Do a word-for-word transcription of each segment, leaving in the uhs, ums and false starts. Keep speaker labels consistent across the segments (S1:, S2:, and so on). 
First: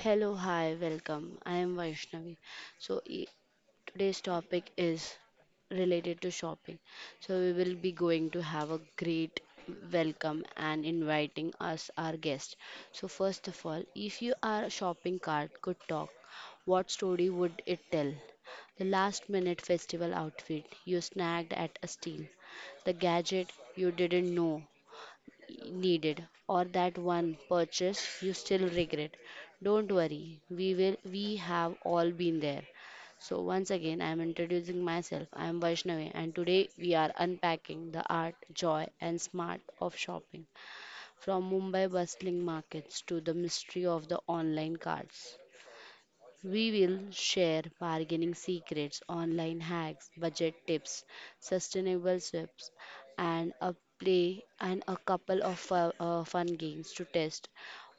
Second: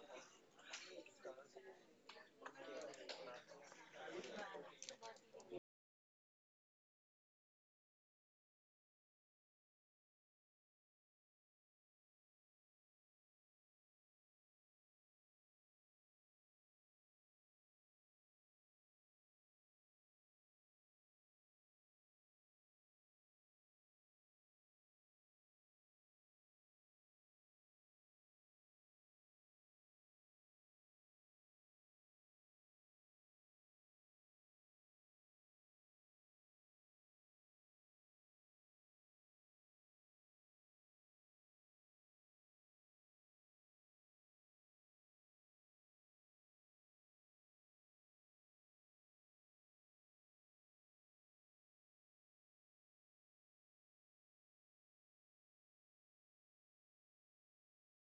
S1: Hello, hi, welcome. I am Vaishnavi. So, e- today's topic is related to shopping. So, we will be going to have a great welcome and inviting us our guest. So, first of all, if you are shopping cart could talk, what story would it tell? The last minute festival outfit you snagged at a steal, the gadget you didn't know needed, or that one purchase you still regret. Don't worry, we will we have all been there. So once again, I am introducing myself. I am Vaishnavi, and today we are unpacking the art, joy, and smart of shopping from Mumbai bustling markets to the mystery of the online carts. We will share bargaining secrets, online hacks, budget tips, sustainable swaps, and a play and a couple of fu- uh, fun games to test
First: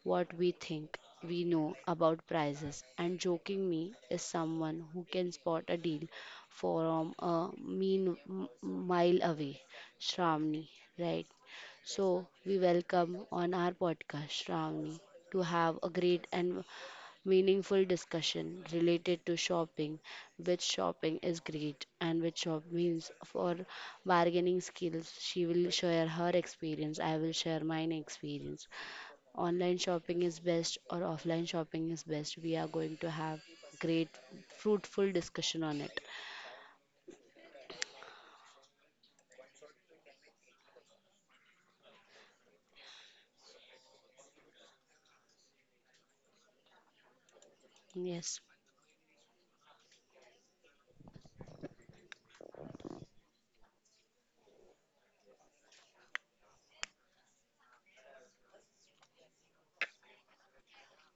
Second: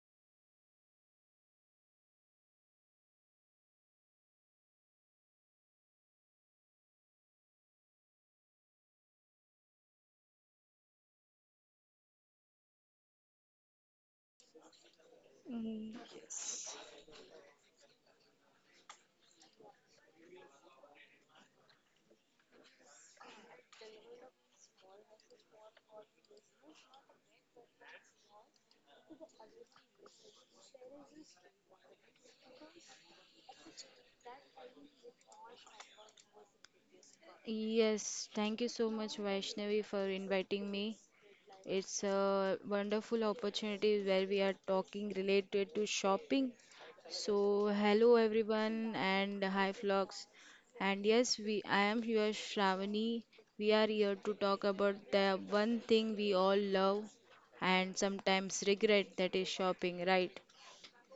S1: what we think we know about prices. And joking me is someone who can spot a deal from a mean m- mile away. Shramni, right? So we welcome on our podcast Shravani to have a great and meaningful discussion related to shopping, which shopping is great and which shop means for bargaining skills. She will share her experience, I will share mine experience. Online shopping is best or offline shopping is best. We are going to have great fruitful discussion on it.
S2: Yes, thank you so much, Vaishnavi, for inviting me. It's a wonderful opportunity where we are talking related to shopping. So, hello
S1: Yes.
S2: everyone, and hi vlogs. And yes, we I am here, Shravani. We are here to talk about the one thing we all love and sometimes regret, that is shopping, right?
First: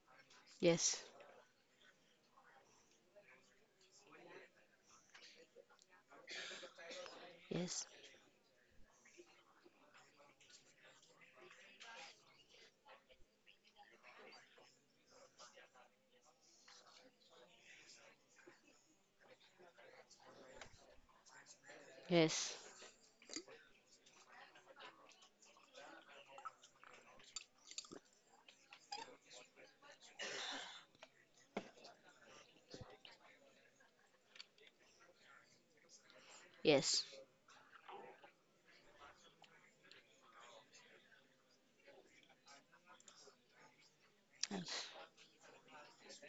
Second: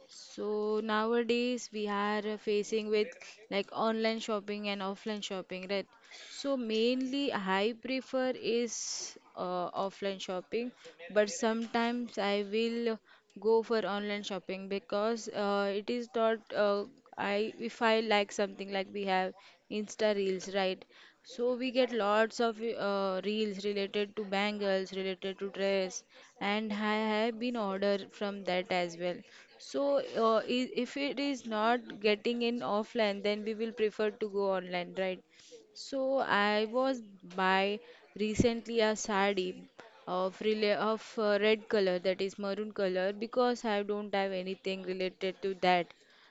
S2: So
S1: Yes.
S2: nowadays we are facing with like online shopping and offline shopping, right? So mainly I
S1: Yes.
S2: prefer is uh, offline shopping, but sometimes I will go for online shopping because uh, it is not uh, I if I like something, like we have Insta Reels, right? So we get lots
S1: Yes.
S2: of uh, reels related to bangles, related to dress, and I have been ordered from that as well. So uh, i- if it is not getting in offline, then we will prefer to go online, right? So I was
S1: Yes.
S2: by recently a sari of rela of uh, red color, that is maroon color, because I don't have anything
S1: Yes.
S2: related to that.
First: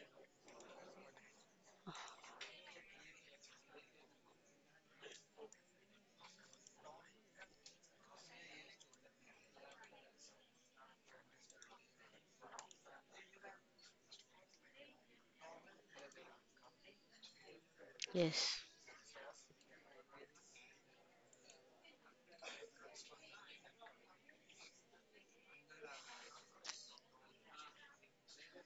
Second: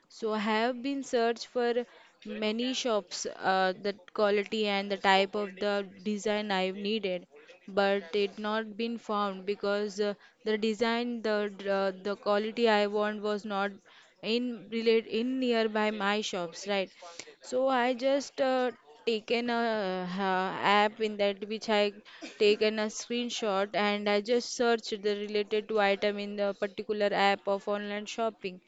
S2: So I have been searched for many shops, uh, the quality and the type of the design I needed, but it not been found because uh, the design the uh, the quality I want was not in relate in nearby my shops, right? So I just
S1: Yes.
S2: uh, taken a uh, app in that which I taken a screenshot, and I just searched the related to item in the particular app of online shopping.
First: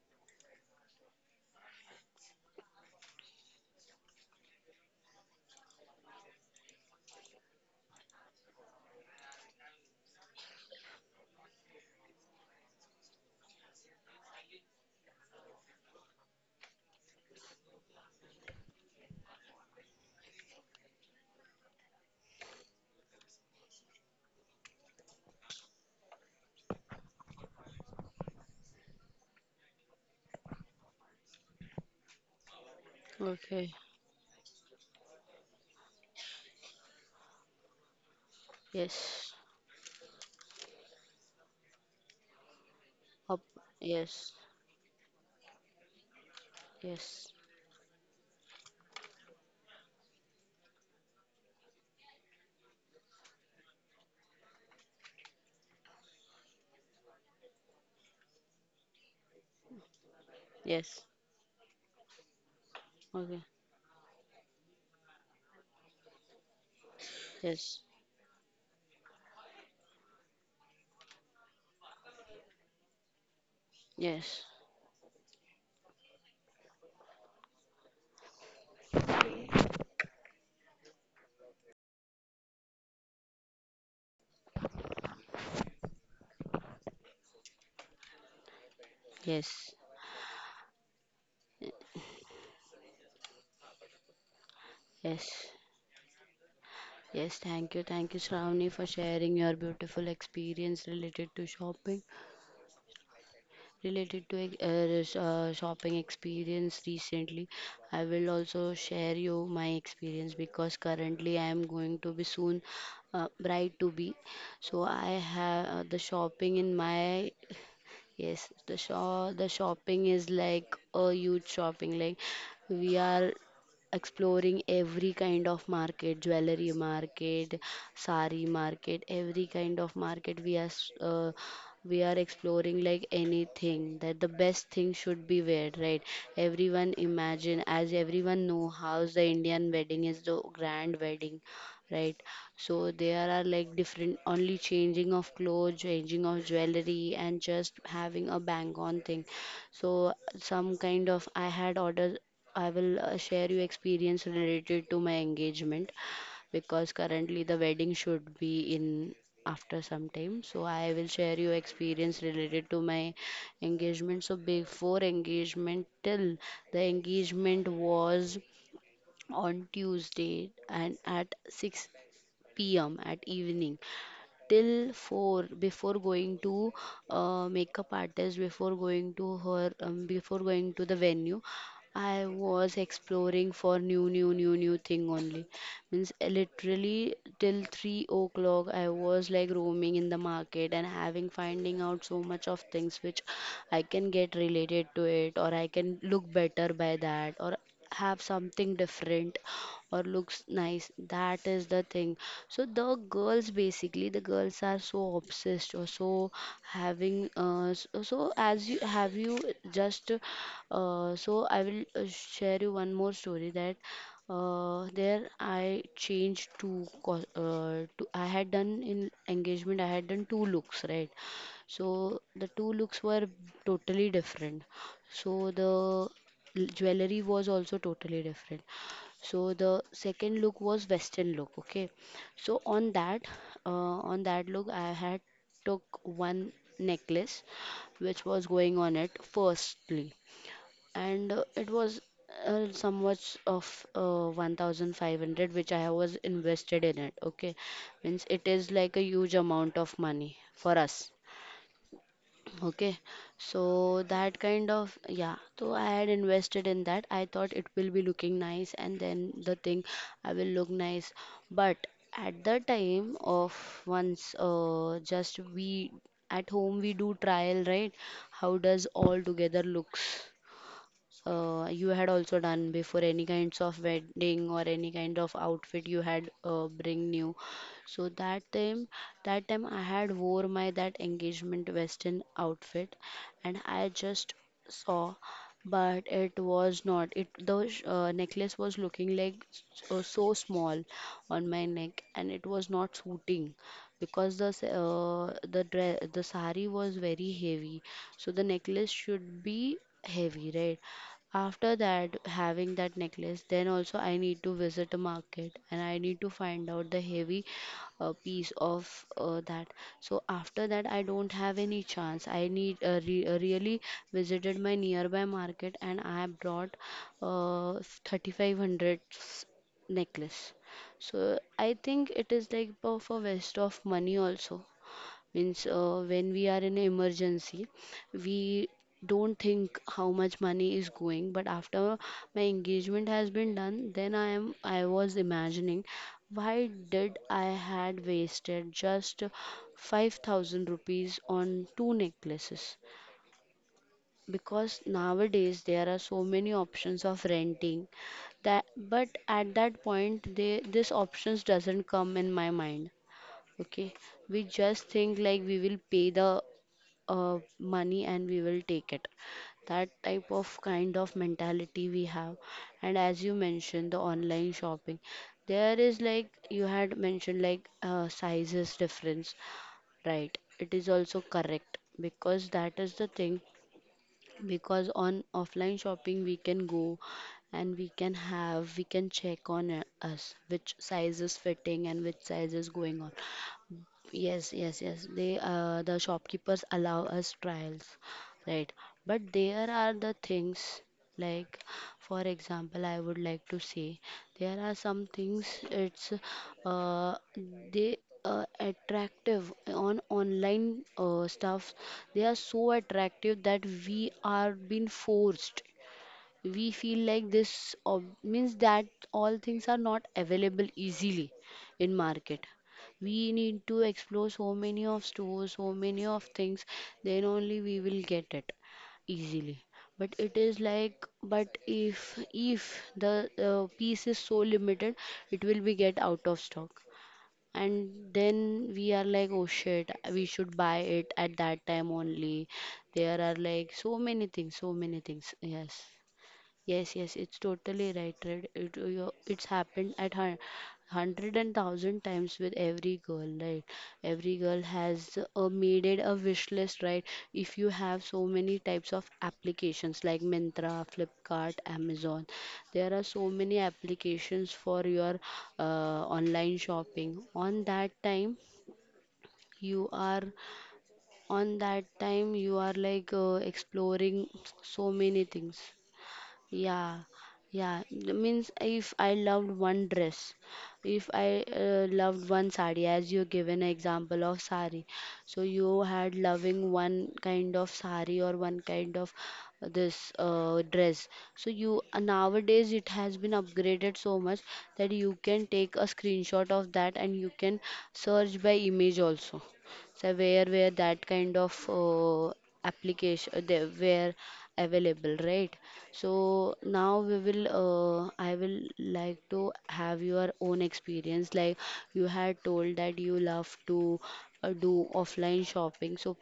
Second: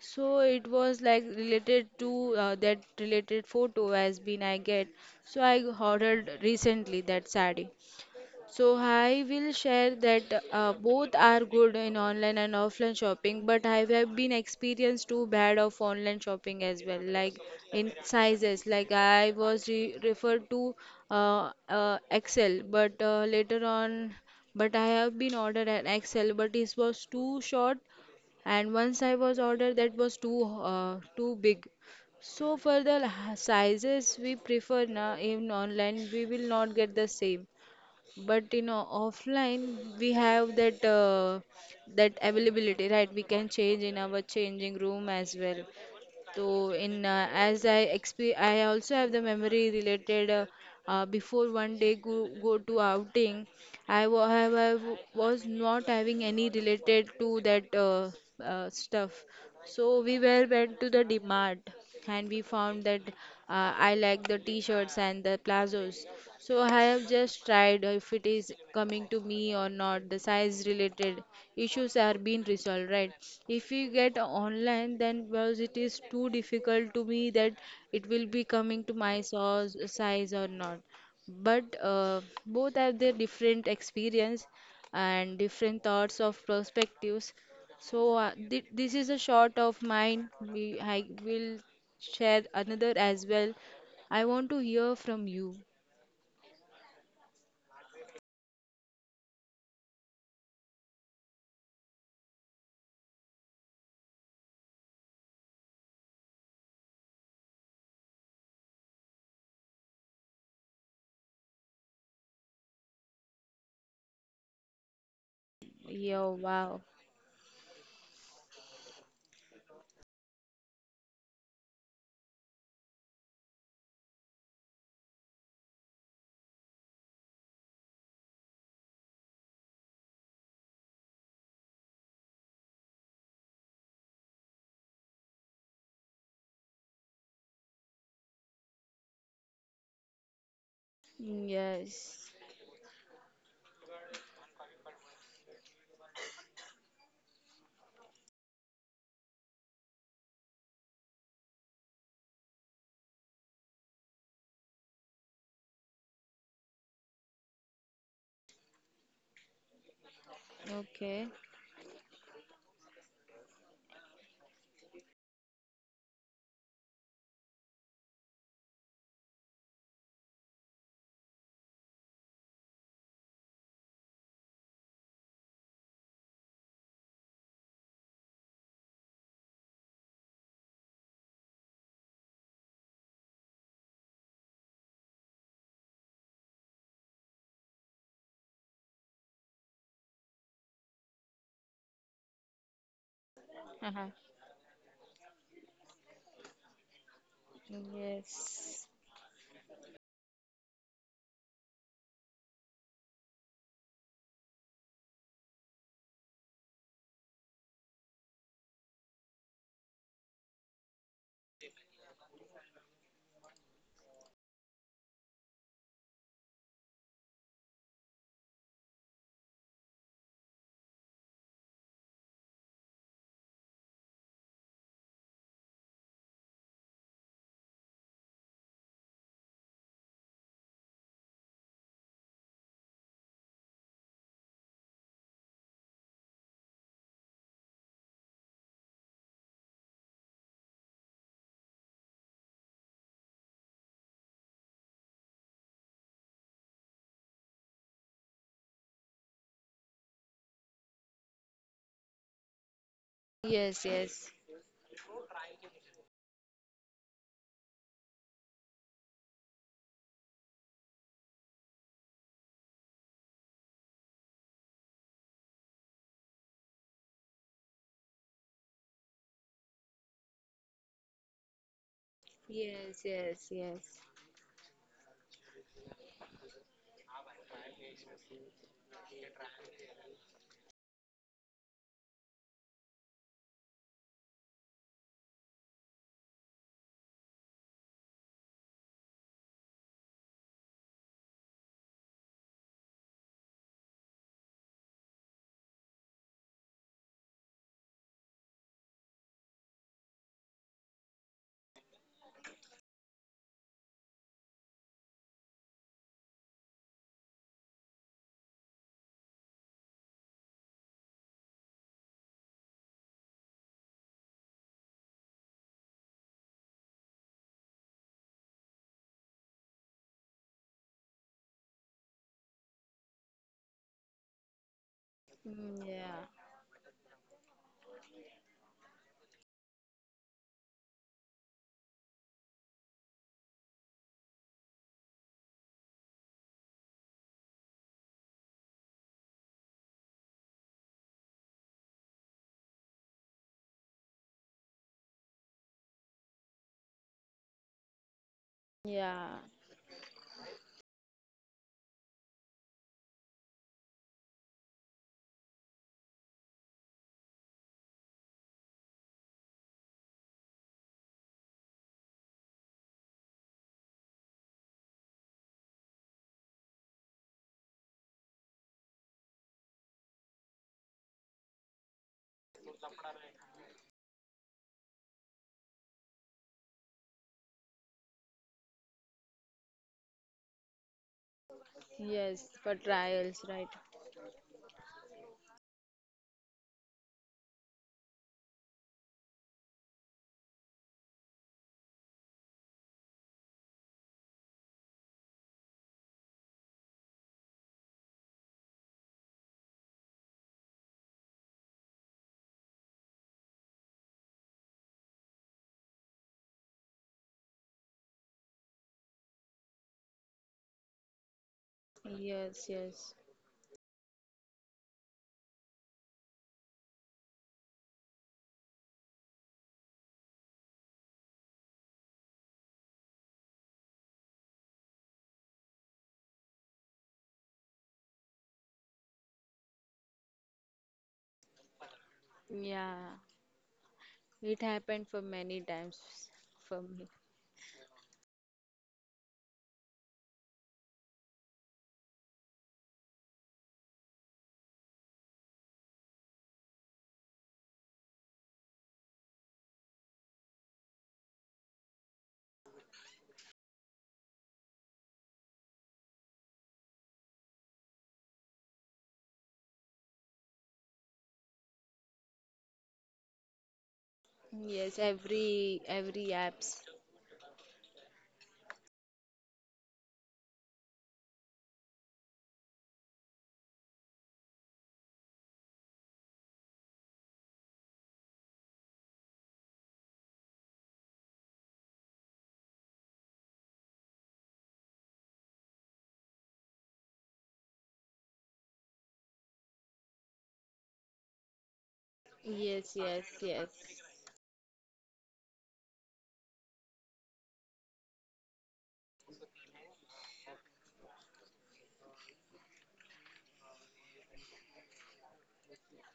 S2: So it was like related to uh, that related photo has been I get. So I ordered recently that sari. So I will share that uh, both are good in online and offline shopping, but I have been experienced too bad of online shopping as well, like in sizes. Like I was re referred to uh, uh, Excel, but uh, later on, but I have been ordered an Excel, but it was too short, and once I was ordered, that was too uh, too big. So for the la-
S1: Okay.
S2: sizes we prefer na in online, we will not get the same, but you know,
S1: Yes.
S2: offline we have that uh, that availability right? We
S1: Up.
S2: can change in our
S1: Yes.
S2: changing room as well. So in uh,
S1: Yes.
S2: as i exp- I also have the memory related, uh, uh, before one day go, go to outing. I wa- I wa- was not having any related to that uh, uh, stuff, so we were went to
S1: Yes.
S2: the dmart, and we found that
S1: Okay.
S2: uh, I like the t-shirts and the plazos. So I have just
S1: Yes.
S2: tried if it is coming to me or not. The size related issues are being resolved, right? If you get
S1: Yes,
S2: online, then because it is too difficult to me that it will be coming to my size size or not. But uh, both have their different experience and different thoughts of perspectives, so uh, thi- this is a short
S1: yes,
S2: of mine. We I will share another as well. I want to hear from
S1: yes,
S2: you.
S1: yes. Thank you, thank you, Shravani, for sharing your beautiful experience related to shopping, related to uh, s- uh, shopping experience recently. I will also share you my experience because currently I am going to be soon uh, bride to be. So I have uh, the
S2: Yeah,
S1: shopping in
S2: wow.
S1: my. Yes, the shop the shopping is like a huge shopping. Like we are exploring every kind of market, jewelry market, sari market, every kind of market. We are s- uh, we are exploring like anything that the best thing should be wear, right? Everyone imagine as everyone know how the Indian wedding is the grand wedding, right?
S2: Yes.
S1: So there are like different only changing of clothes, changing of jewelry, and just having a bang on thing. So some kind of I had ordered. I will uh, share you experience related to my engagement because currently the wedding should be in after some time, so I will
S2: Okay.
S1: share you experience related to my engagement. So before engagement, till the engagement was on Tuesday, and at six p m at evening, till four before going to uh, makeup artist, before going to her, um, before going to the venue. I was exploring for new, new, new, new thing only. Means uh, literally till three o'clock, I was like roaming in the market and having finding out so much of things which I can
S2: Uh-huh.
S1: get related to it, or I can look better by that, or have something
S2: Yes.
S1: different, or looks nice. That is the thing. So the girls, basically the girls are so obsessed or so having uh, s- uh, so as you have you just uh, so I will uh, share you one more story that uh, there I changed two. Cos- uh, to I had done in engagement, I had done two looks, right? So the two looks were totally different. So the l- jewelry was also totally different. So the second look was western look. Okay, so on that uh, on that look, I had took one necklace which was going on it firstly, and uh, it was uh, somewhat of uh, one thousand five hundred which I was invested in it. Okay, means it is like a huge amount of money for us. Okay,
S2: Yes,
S1: so
S2: yes.
S1: that kind of, yeah. So I had invested in that. I thought it will be looking nice, and then the thing I will look nice. But at the time of once, uh, just we at home we do trial, right? How does all together looks? Uh, you had also done before
S2: Yes,
S1: any
S2: yes,
S1: kinds of
S2: yes.
S1: wedding or any kind of outfit you had uh, bring new. So that time that time I had wore my that engagement western outfit, and I just saw, but it was not it. The sh- uh, necklace was looking like s- uh, so small on my neck, and it was not suiting because the s- uh, the dress, the sari was very heavy. So the necklace should be heavy, right? After that, having that necklace, then also I need to visit a market, and I need to find out the heavy uh, piece of uh, that. So after that, I don't have any chance. I need uh, re- uh, really visited my nearby market, and I brought uh, thirty-five hundred necklace. So I think it is like for a waste of money also. Means
S2: Mm,
S1: uh, when
S2: yeah.
S1: we are in emergency, we don't think how much money is going, but after my engagement has been done, then i am i was imagining why did I had wasted just five thousand rupees on two necklaces, because nowadays there are so many options of renting that, but
S2: Yeah.
S1: at that point, they this options doesn't come in my mind. Okay, we just think like we will pay the uh, money and we will take it. That type of kind of mentality we have. And as you mentioned the online shopping, there is like you had mentioned like uh, sizes difference, right? It is also correct, because that is the thing, because on offline shopping we can go, and we can have we can check on uh, us which size is fitting and which size
S2: Yes,
S1: is
S2: for
S1: going on.
S2: trials, right?
S1: Yes, yes, yes. They uh, the shopkeepers allow us trials, right? But there are the things like, for example, I would like to say there are some things, it's uh, they uh, attractive on online uh, stuff. They are so attractive that we are being forced. We feel like this ob- means that all things are not available easily in market.
S2: Yes,
S1: We
S2: yes.
S1: need to explore so many of stores, so many of things, then only we will get it easily. But it is like, but if if the uh, piece is so limited, it will be get out of stock, and then we are like, oh shit, we should buy it at that time only. There
S2: Yeah.
S1: are like so many things,
S2: It
S1: so many
S2: happened for
S1: things,
S2: many
S1: yes.
S2: times for
S1: Yes,
S2: me.
S1: yes, it's totally right, right? It, you- it's happened at hun- hundred and thousand times with every girl, right? Every girl has uh, made it a wish list, right? If you have so many types of applications like Mintra, Flipkart, Amazon, there are so many applications for your uh, online shopping. On that time, you are on that time you are like uh, exploring so
S2: Yes,
S1: many things.
S2: every every apps.
S1: Yeah, yeah. It means if I loved one dress, if I uh, loved one sari, as you given an example of sari, so you had loving one kind of sari or one kind of this uh, dress. So you uh, nowadays it has been upgraded so much that you can take a screenshot of that and you can search by image also, so where where that kind of uh,
S2: Yes, yes,
S1: application they
S2: yes.
S1: were available, right? So now we will uh, I will like to have your own experience, like you had told that you love to uh, do offline shopping. So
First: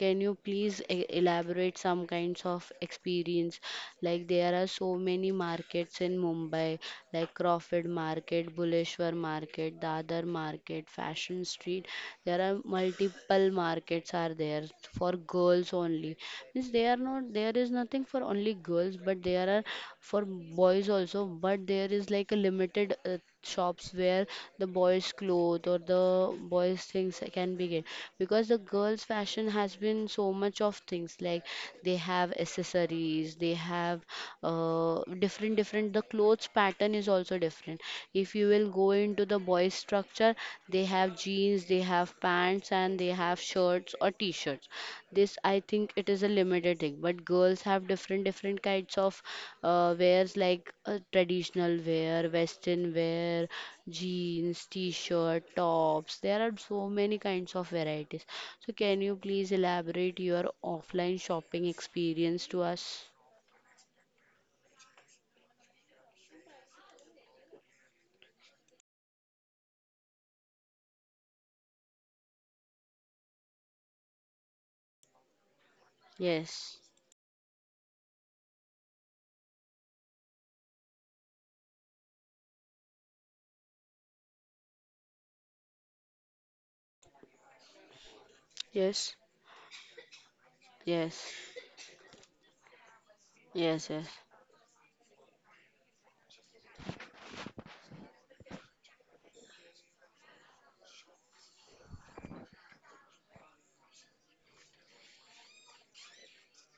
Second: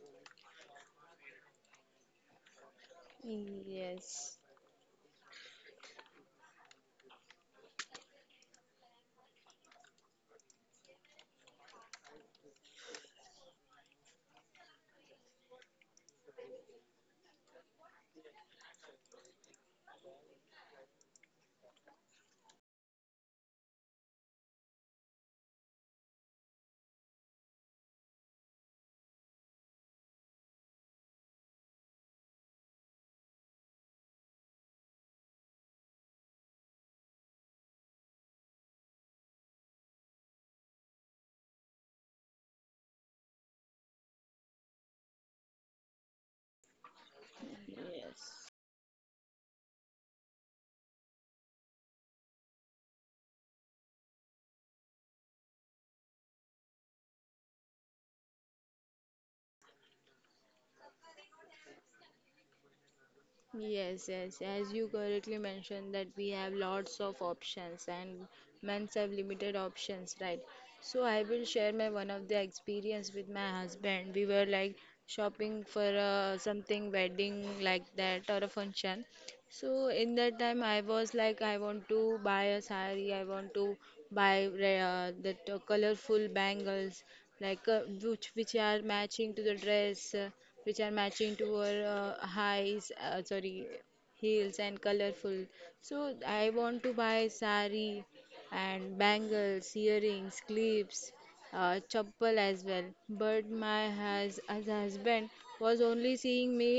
S1: can you please e- elaborate some kinds of experience? Like
S2: Yes,
S1: there are so many markets in Mumbai, like Crawford Market, Buleshwar Market, Dadar Market, Fashion Street. There are multiple markets are there for girls only. Means they are not, there is nothing for only girls, but there are for boys also. But there is like a limited uh, shops where the boys' clothes or the boys' things can be get, because the girls' fashion has been so much of things, like they have accessories, they have uh, different different. The clothes pattern is also different. If you will go into the boys' structure, they have jeans, they have pants, and they have shirts or t-shirts. This I think it is a limited thing, but girls have different different kinds of uh, wears, like uh, traditional wear, western wear, jeans, t-shirt, tops. There are so many kinds of varieties. So can you please elaborate your offline shopping experience to us?
S2: yes. Yes, yes. As you correctly mentioned, that we have lots of options and men have limited options, right? So I will share my one of the experience with my husband. We were like shopping for uh,
S1: Yes,
S2: something wedding like that or a function. So in that time, I was like, I want to buy a sari, I want to buy re- uh, that uh, colorful bangles, like uh, which which are
S1: yes,
S2: matching to the dress, uh, which are
S1: yes.
S2: matching to her uh, highs, uh, sorry,
S1: Yes, yes.
S2: heels and colorful. So I want to buy sari and bangles, earrings, clips, uh, chappal as well. But my hus- as husband was only seeing me,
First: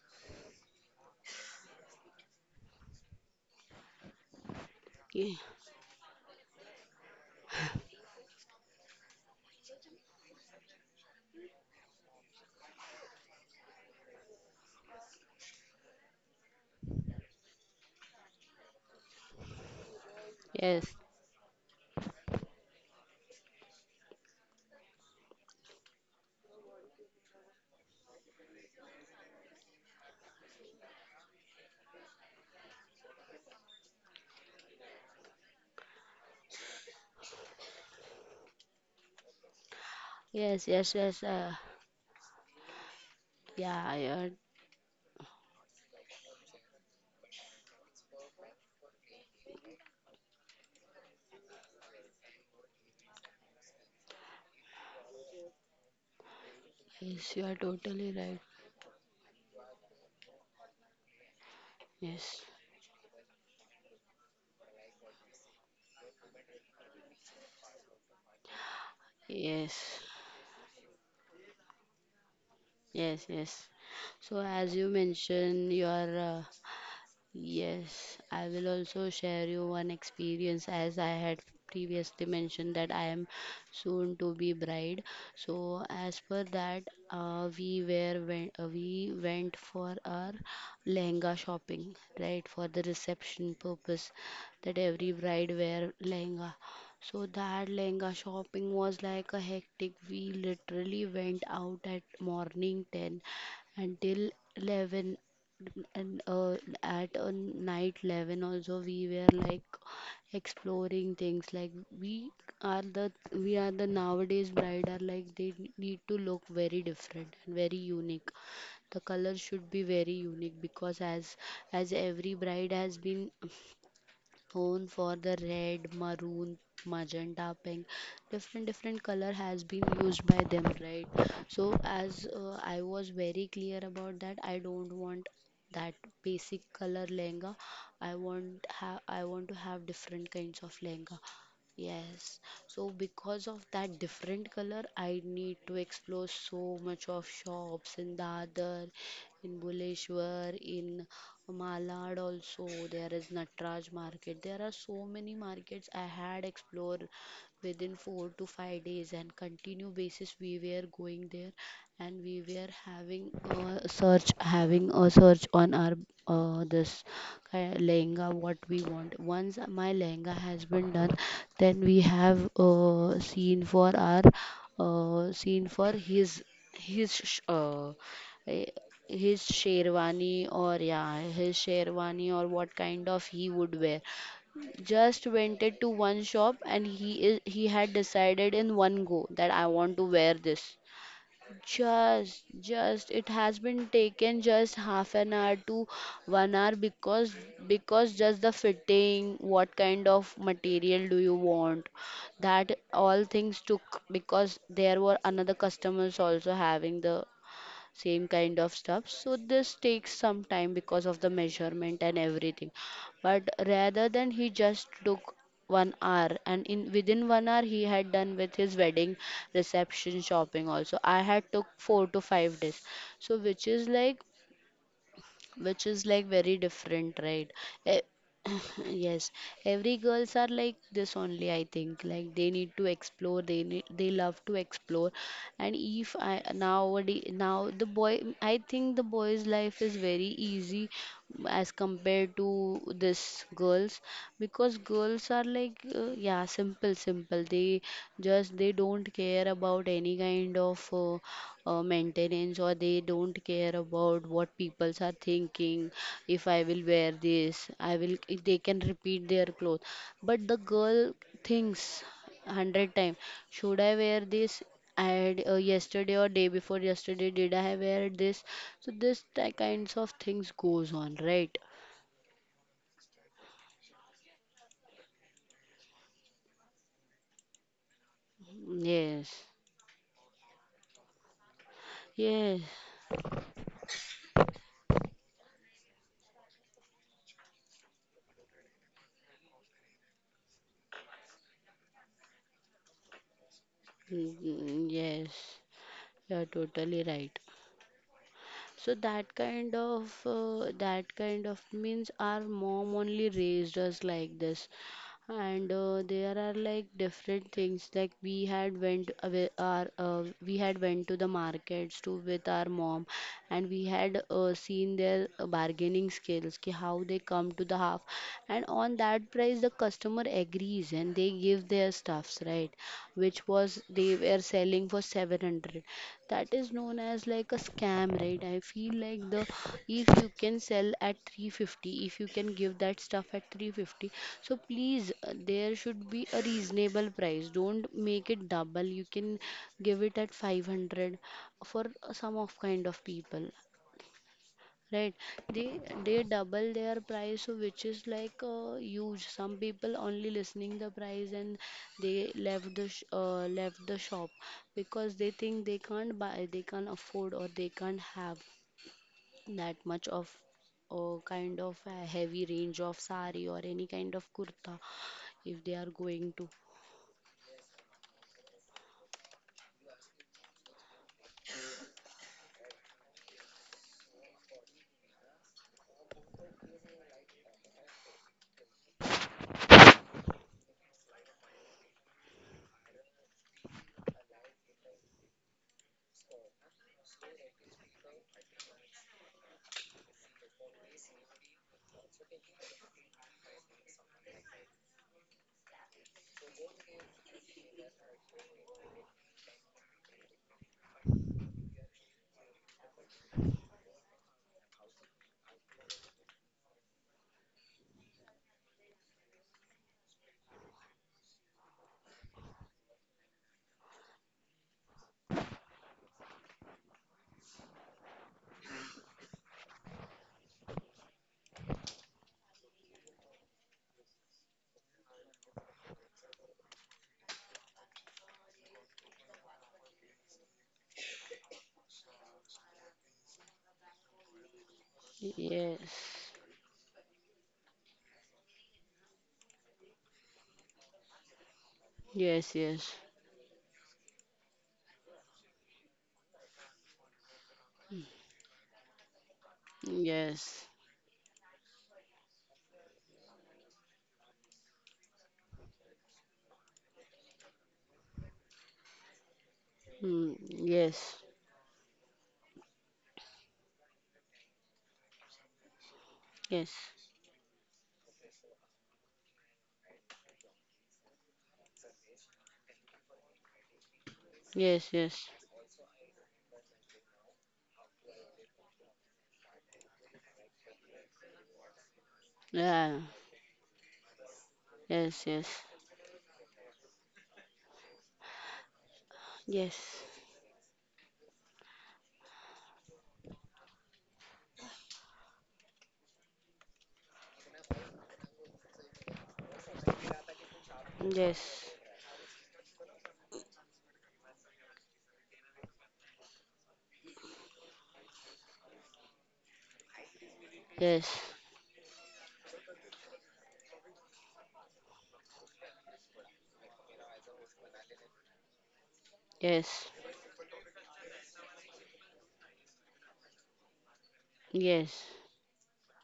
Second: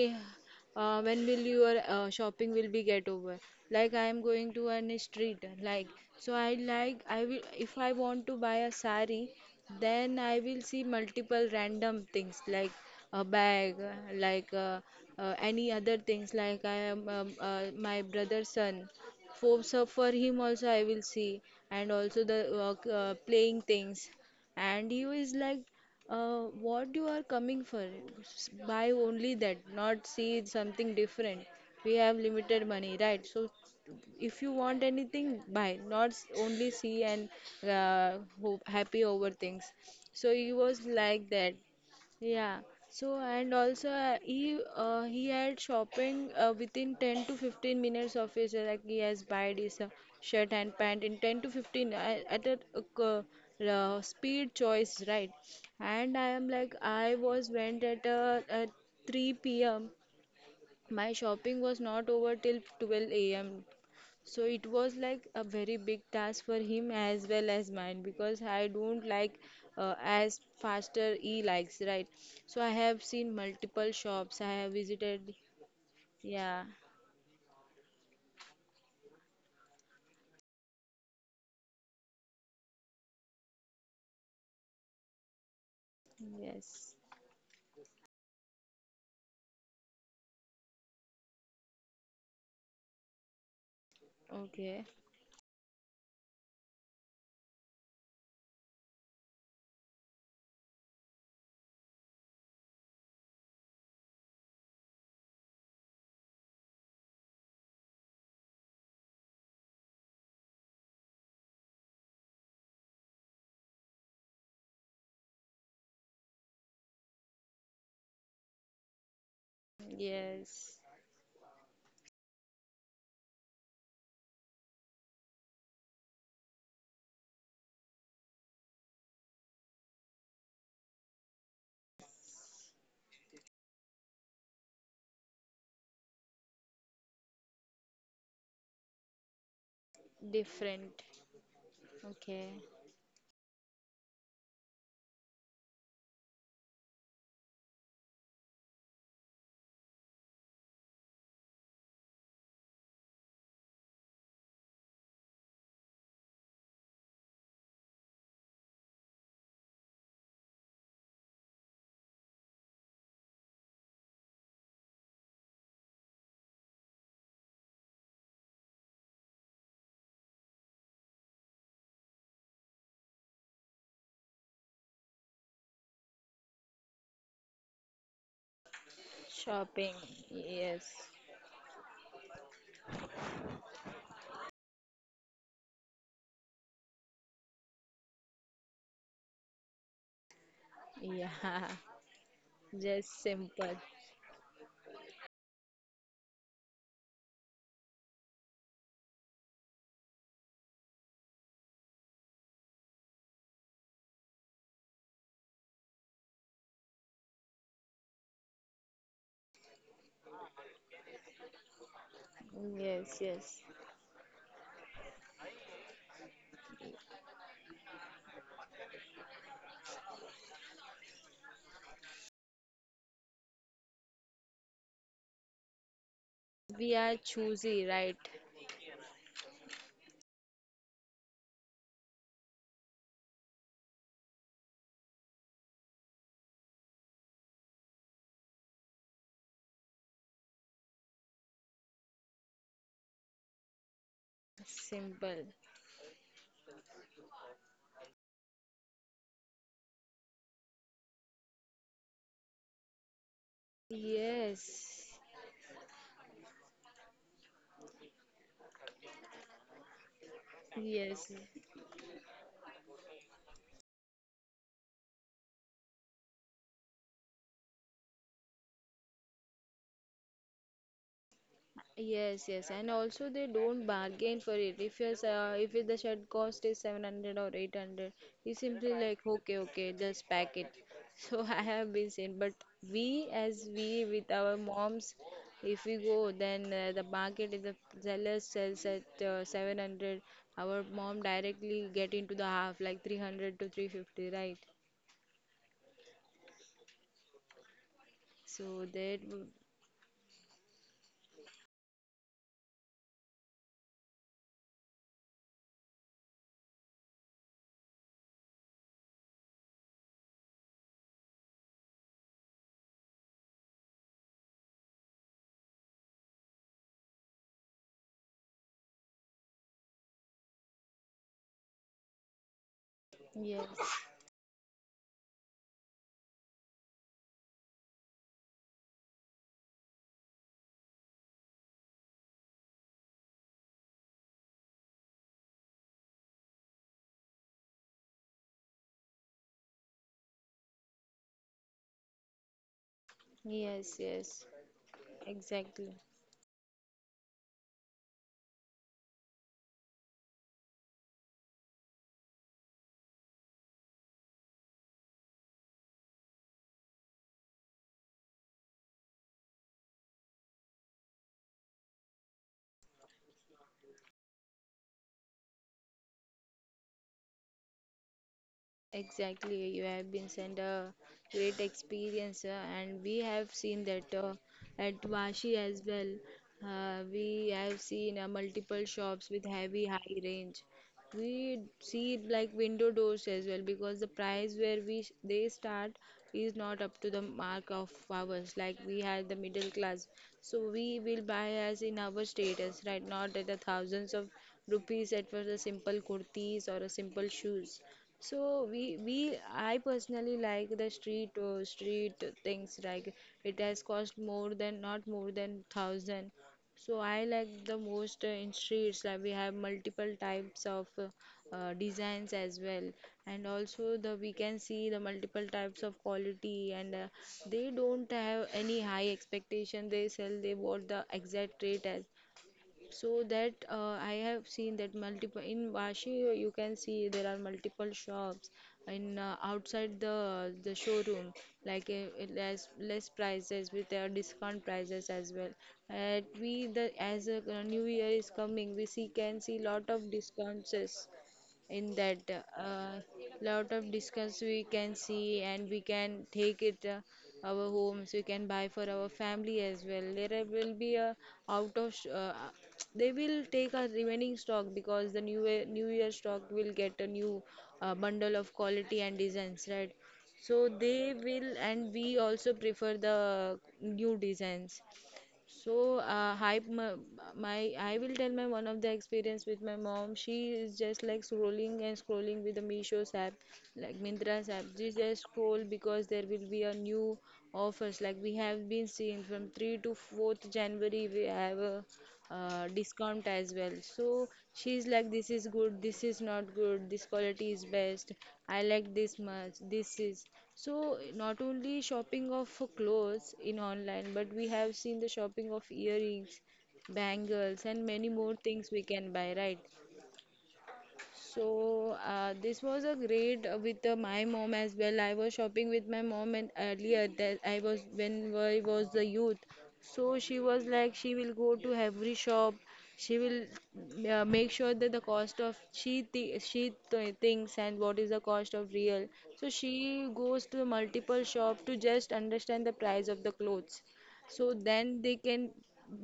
S2: uh, when will your uh, shopping will be get over, like I am going to any
S1: Ye-
S2: street, like, so i like i will if I want to buy a sari, then I will see multiple random things like a bag, uh, like uh, uh, any other things, like I am, um, uh, my brother's son, for so for him also I
S1: Yes.
S2: will see, and also the uh, c- uh, playing things. And you is like, uh, what you are coming for. S- buy only that, not see something different. We have limited money, right? So if you want anything, buy, not s- only see and uh, hope, happy over things. So he
S1: Yes,
S2: was
S1: yes, yes.
S2: like
S1: Uh,
S2: that, yeah. So, and also
S1: yeah,
S2: uh,
S1: you're,
S2: he uh, he had shopping uh, within ten to fifteen minutes of his, uh, like he has buyed his uh, shirt and pant in ten to fifteen, I- at a uh, co- uh, speed choice, right? And I am like I
S1: yes, you
S2: was
S1: are
S2: went at
S1: totally right.
S2: uh, at three p m My shopping was not over
S1: Yes,
S2: till twelve a m, so it was like a very big task for him as well as mine, because I don't like, uh,
S1: yes,
S2: as faster he likes, right? So I have
S1: yes,
S2: seen
S1: yes.
S2: multiple
S1: So
S2: shops, I have
S1: as you
S2: visited.
S1: mentioned, you are uh,
S2: Yeah.
S1: yes, I will also share you one experience as I had previously mentioned that I am soon to be bride. So as per that,
S2: Yes.
S1: uh, we were went, uh, we went for our lehenga shopping, right, for the reception purpose that
S2: Okay.
S1: every bride wear lehenga. So that lehenga shopping was like a hectic. We literally went out at morning ten until eleven and uh, at a night eleven also we were like exploring things like we are the we are the nowadays bride are like they need to look very different and very unique. The color should be very unique
S2: Yes,
S1: because as as every bride has been known for the red, maroon, magenta, pink. Different different color has been used by them, right? So as uh, I was very clear about that, I don't want that basic color lehenga. I want have I want to have different kinds of
S2: different.
S1: lehenga. Yes,
S2: Okay.
S1: so because of that different color, I need to explore so much of shops in Dadar, in Buleshwar, in Malad also. There is Natraj market. There are so many markets I had explored within four to five days and continue basis we were going there, and we were having a search having a search on our uh, this ki- lehenga what we want. Once my lehenga has been done, then we have uh, seen for our uh, seen for his his sh- uh, eh, his
S2: Shopping.
S1: sherwani, or
S2: Yes.
S1: yeah his sherwani, or what kind of he would wear. Just went to one shop, and he is he had decided in one go that I want to wear this.
S2: Yeah.
S1: Just, just
S2: Just
S1: it has
S2: simple.
S1: been taken just half an hour to one hour because because just the fitting, what kind of material do you want, that all things took, because there were another customers also having the same kind of stuff, so this takes some time because of the measurement and everything.
S2: Yes,
S1: But
S2: yes.
S1: rather than, he just took one hour, and in within one hour he had done with his wedding reception shopping also. I had took four to five days, so which is like which is like very
S2: We
S1: different,
S2: are
S1: right?
S2: choosy,
S1: Eh,
S2: right?
S1: Yes, every girls are like this only, I think. Like they need to explore, they need, they love to explore. And if I nowadays now the boy, I think the boy's life is very easy as compared to this girls, because girls are are
S2: Simple.
S1: like uh, yeah, simple simple they just they don't care about any kind of uh, uh, maintenance, or they don't care about what
S2: Yes,
S1: peoples are thinking. If I will wear this, I will they can repeat their clothes, but the girl
S2: yes.
S1: thinks one hundred times, should I wear this? I had uh, Yesterday or day before yesterday did I wear this? So this ti- kinds of things goes on, right?
S2: Yes, yes, and also they don't bargain for it. If your uh, if the shirt cost is seven hundred or eight hundred, you simply like
S1: Yes.
S2: okay, okay, just pack it. So I have been seen, but
S1: Yes.
S2: we as we with our moms, if we go, then uh, the market, if the seller sells at uh, seven hundred, our mom directly get into the half, like three hundred to three hundred fifty,
S1: Mm,
S2: right?
S1: mm, mm. Yes, you are totally right.
S2: So
S1: So
S2: that
S1: that
S2: w-
S1: kind of uh, that kind of means our mom only raised us like this. And uh, there are like different things. Like we had went away our uh, we had went to the markets too with our mom, and we had uh, seen their uh, bargaining skills ki how they come to the half, and on that price the customer agrees and they give their stuffs, right? Which
S2: yes,
S1: was they were selling for seven hundred, that is known as like a scam, right? I feel like the, if you can sell at three fifty, if you can give that stuff at three fifty, so please uh, there should be a reasonable price. Don't make it double, you can give it at five hundred for some of kind of people.
S2: yes, yes,
S1: Right, they
S2: exactly.
S1: they double their price, so which is like uh, huge. Some people only listening the price and they left the sh uh, left the shop, because they think they can't buy, they can't afford, or they can't have that much of uh, kind of a heavy range of sari or any kind of kurta if they are going to.
S2: Exactly, you have been sent a great experience, uh, and we have seen that uh, at Vashi as well. Uh, we have seen uh, multiple shops with heavy high range. We see like window doors as well, because the price where we sh- they start is not up to the mark of ours. Like we had the middle class, so we will buy as in our status, right? Not at the thousands of rupees at for the simple kurtis or a simple shoes. So we we I personally like the street, uh, street things, like it has cost more than not more than thousand. So I like the most, uh, in streets, like we have multiple types of uh, uh, designs as well, and also the we can see the multiple types of quality, and uh, they don't have any high expectation. They sell they what the exact rate as. So that, uh, I have seen that multiple in washi, you you can see there are multiple shops in, uh, outside the the showroom, like uh, uh, less less prices with their discount prices as well,
S1: Yes,
S2: and we, the as a uh, new year is coming, we see can see lot of discounts in that,
S1: yes,
S2: uh,
S1: yes,
S2: lot of discounts we can see, and we can take it, uh, our homes, we can buy for our family as well. There
S1: yes,
S2: will be a out of sh- uh, uh, they will take our remaining stock, because the new year, new year stock will get a new uh, bundle of quality and designs, right?
S1: mm,
S2: So they
S1: yes,
S2: will, and we also prefer the new designs. So uh, I
S1: yes,
S2: my, my I will tell my one of the experience with my mom. She is just like scrolling and scrolling with the Meesho's app, like Mintra's app. She
S1: yes,
S2: just
S1: yes.
S2: scroll because there will be a new offers. Like we have been seeing from third to fourth January, we have a uh,
S1: Yeah.
S2: discount as well. So she's like,
S1: Yes,
S2: this is
S1: yes,
S2: good, this is not good, this quality is best, I like this much, this
S1: yes,
S2: is. So not only shopping of clothes in online, but we have seen the shopping of earrings, bangles, and many more things we can buy, right?
S1: yes,
S2: So uh, this was a great, uh, with uh, my mom as well. I was shopping with my mom, and earlier that I was when I was a youth. So she was like
S1: yes,
S2: she will go to every shop. She will uh, make sure that the cost of she th she th thinks and what is the cost of real. So she
S1: yes,
S2: goes to multiple shop to just understand the price of the clothes so then
S1: yes,
S2: they can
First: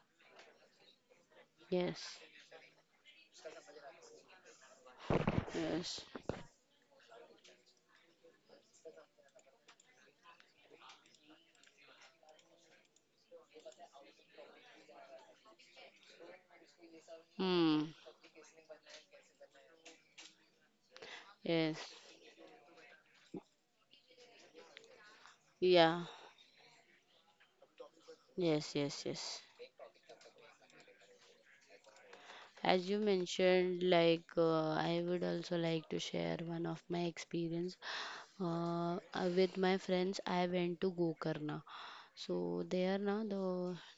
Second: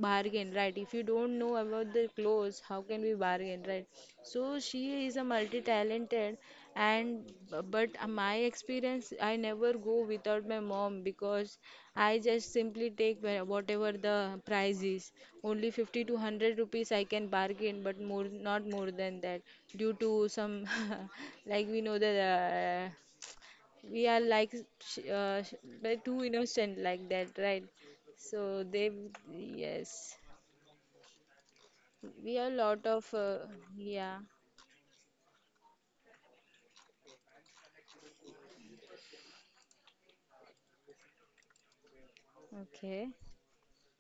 S2: bargain, right? If you don't know about the
S1: yes,
S2: clothes, how can we bargain, right? So she is a
S1: yes.
S2: multi-talented. And But uh, my experience, I never go without my mom because I just simply take where- whatever the price is. Only fifty to one hundred rupees I can bargain,
S1: Hmm.
S2: but more not more than that due to some like
S1: Yes.
S2: we know the, we are like sh- uh, sh- we're
S1: Yeah.
S2: too innocent like that, right? So
S1: Yes,
S2: they,
S1: yes, yes.
S2: yes, we are a lot
S1: As you
S2: of uh,
S1: mentioned,
S2: yeah,
S1: like uh, I would also like to share one of my experience. Uh, uh, with my friends, I went to Gokarna. So there
S2: okay,
S1: now the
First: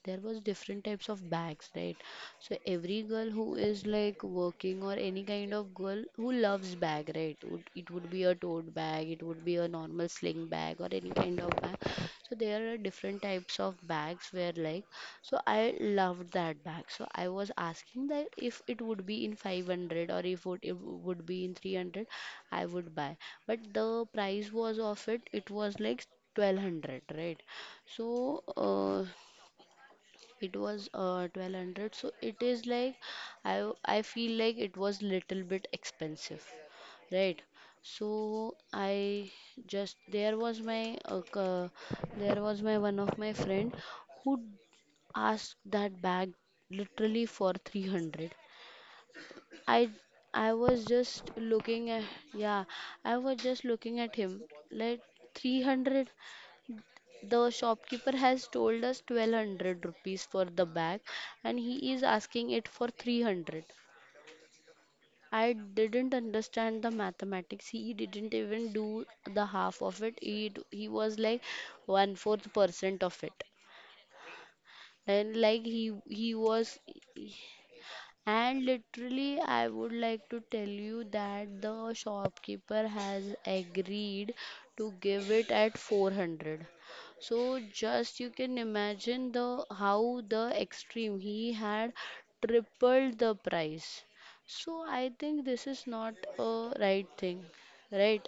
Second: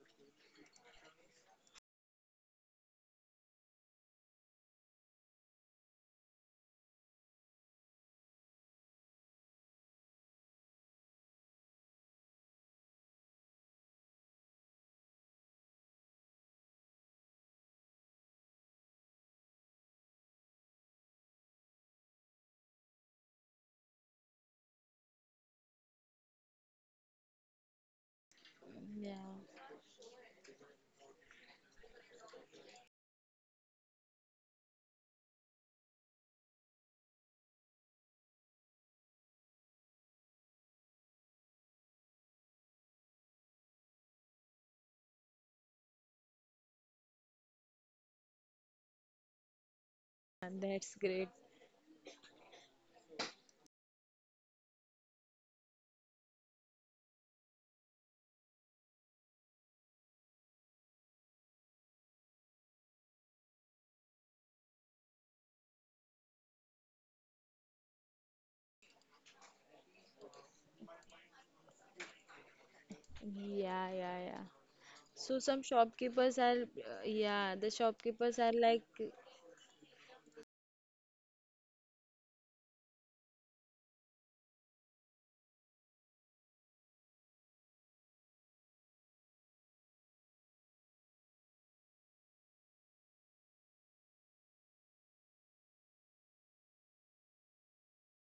S1: there was different types of bags, right? So every girl who is like working or any kind of girl who loves bag, right, would, it would be a tote bag, it would be a normal sling bag or any kind of bag. So there are different types of bags where, like, so I loved that bag, so I was asking that if it would be in five hundred or if would it would be in three hundred I would buy. But the price was of it it was like twelve hundred, right? So uh,
S2: yeah.
S1: it was uh, twelve hundred. So it is like I w- I feel like it was little bit expensive, right? So I just there was my uh, c- there was my one of my friend who asked that bag literally for three hundred. I I
S2: and
S1: was
S2: That's great.
S1: just looking at, yeah, I was just looking at him like three hundred. The shopkeeper has told us twelve hundred rupees for the bag, and he is asking it for three hundred. I didn't understand the mathematics. He didn't even do the half of it. He, d- he was like one fourth percent of it.
S2: Yeah, yeah, yeah.
S1: And
S2: So some
S1: like he he
S2: shopkeepers are
S1: was.
S2: uh, yeah, the shopkeepers are
S1: And
S2: like.
S1: literally, I would like to tell you that the shopkeeper has agreed to give it at four hundred. So just you can imagine the how the extreme he had tripled the price. So I think this is not a right thing, right?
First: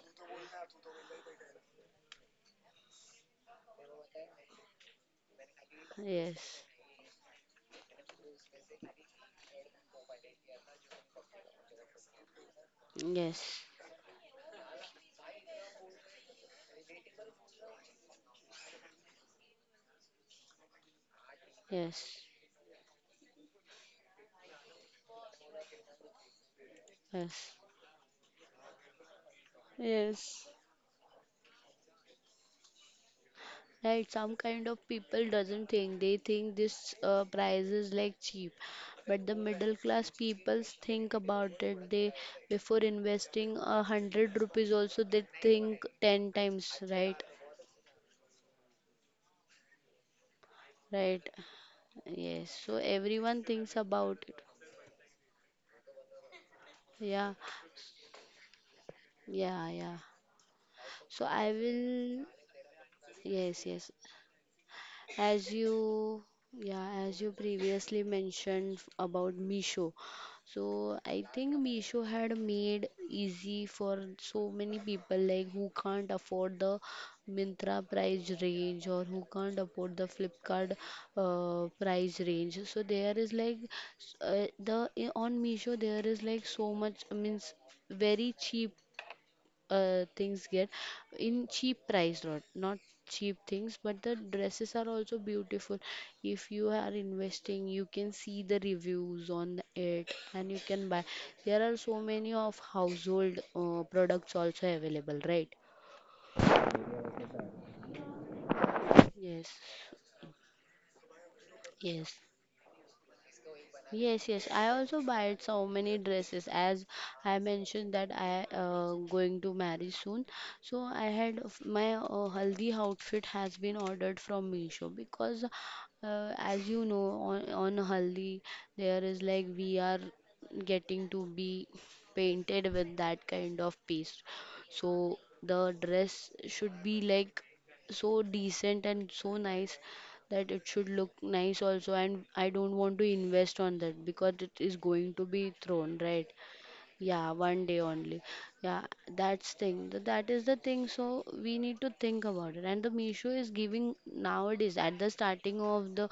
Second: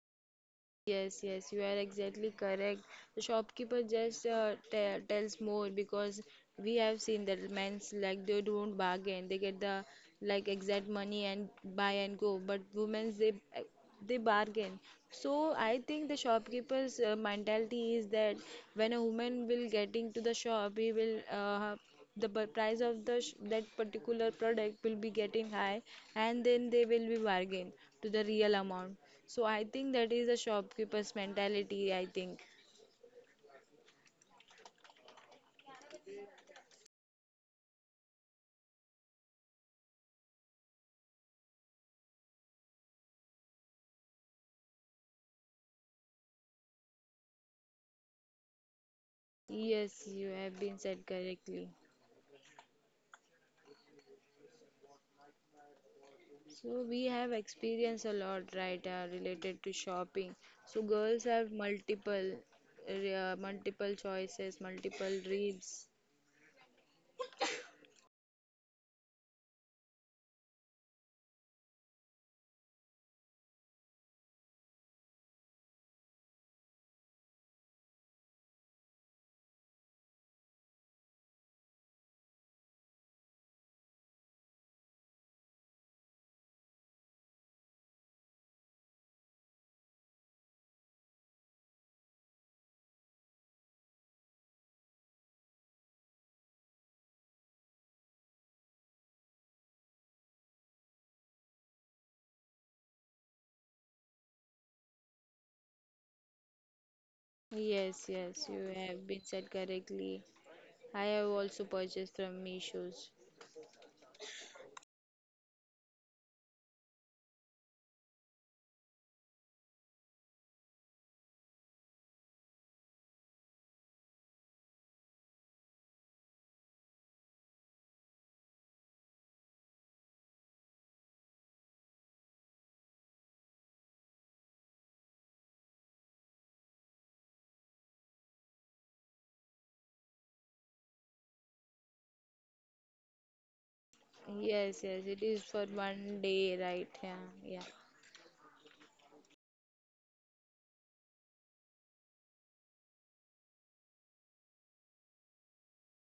S2: Yes, yes, you are exactly correct. The shopkeeper just uh, te tells more because
S1: Yes,
S2: we have seen that men's like they don't bargain. They get the like exact money and buy and go. But women's, they
S1: yes,
S2: they bargain. So I think the shopkeeper's uh, mentality is that when a woman will getting to the shop, he will uh,
S1: yes,
S2: the bu- price of the sh- that particular product will be getting high, and then they will be
S1: yes,
S2: bargain to the real amount. So I think that is a
S1: yes.
S2: shopkeeper's mentality, I think.
S1: Right, some kind of people doesn't think, they think this uh, price is like cheap, but the middle class people think about it. They, before investing a hundred rupees also, they think ten times. Right,
S2: Yes, you have been said
S1: right.
S2: correctly.
S1: Yes. So everyone thinks about it.
S2: So we have
S1: Yeah,
S2: experienced a lot, right, uh, related
S1: yeah,
S2: to
S1: yeah.
S2: shopping. So girls
S1: So
S2: have
S1: I will.
S2: multiple, uh,
S1: Yes,
S2: multiple
S1: yes.
S2: choices, multiple
S1: As
S2: dreams.
S1: you, yeah, as you previously mentioned f- about Meesho, so I think Meesho had made easy for so many people like who can't afford the Myntra price range, or who can't afford the Flipkart uh, price range. So there is like s- uh, the i- on Meesho there is like so much, means very cheap uh, things get in cheap price. Not not cheap things, but the dresses are also beautiful. If you are investing, you can see the reviews on it and you can buy. There are so many of household uh, products also available, right?
S2: Yes, yes, you have been
S1: Yes,
S2: said correctly. I have also
S1: yes.
S2: purchased from Meesho's.
S1: Yes, yes. I also buy so many dresses, as I mentioned that I uh, going to marry soon. So I had f- my uh, haldi outfit has been ordered from Meesho, because uh, as you know on on haldi there is like we are getting to be painted with that kind of paste. So the dress should be like so decent and so nice, that it should look nice also, and I don't want to invest on that because it is
S2: Yes, yes,
S1: going
S2: it
S1: to
S2: is
S1: be
S2: for
S1: thrown,
S2: one
S1: right?
S2: day, right? Yeah,
S1: Yeah,
S2: yeah.
S1: one day only. Yeah, that's thing. Th- That is the thing. So we need to think about it. And the Meesho is giving nowadays at the starting of the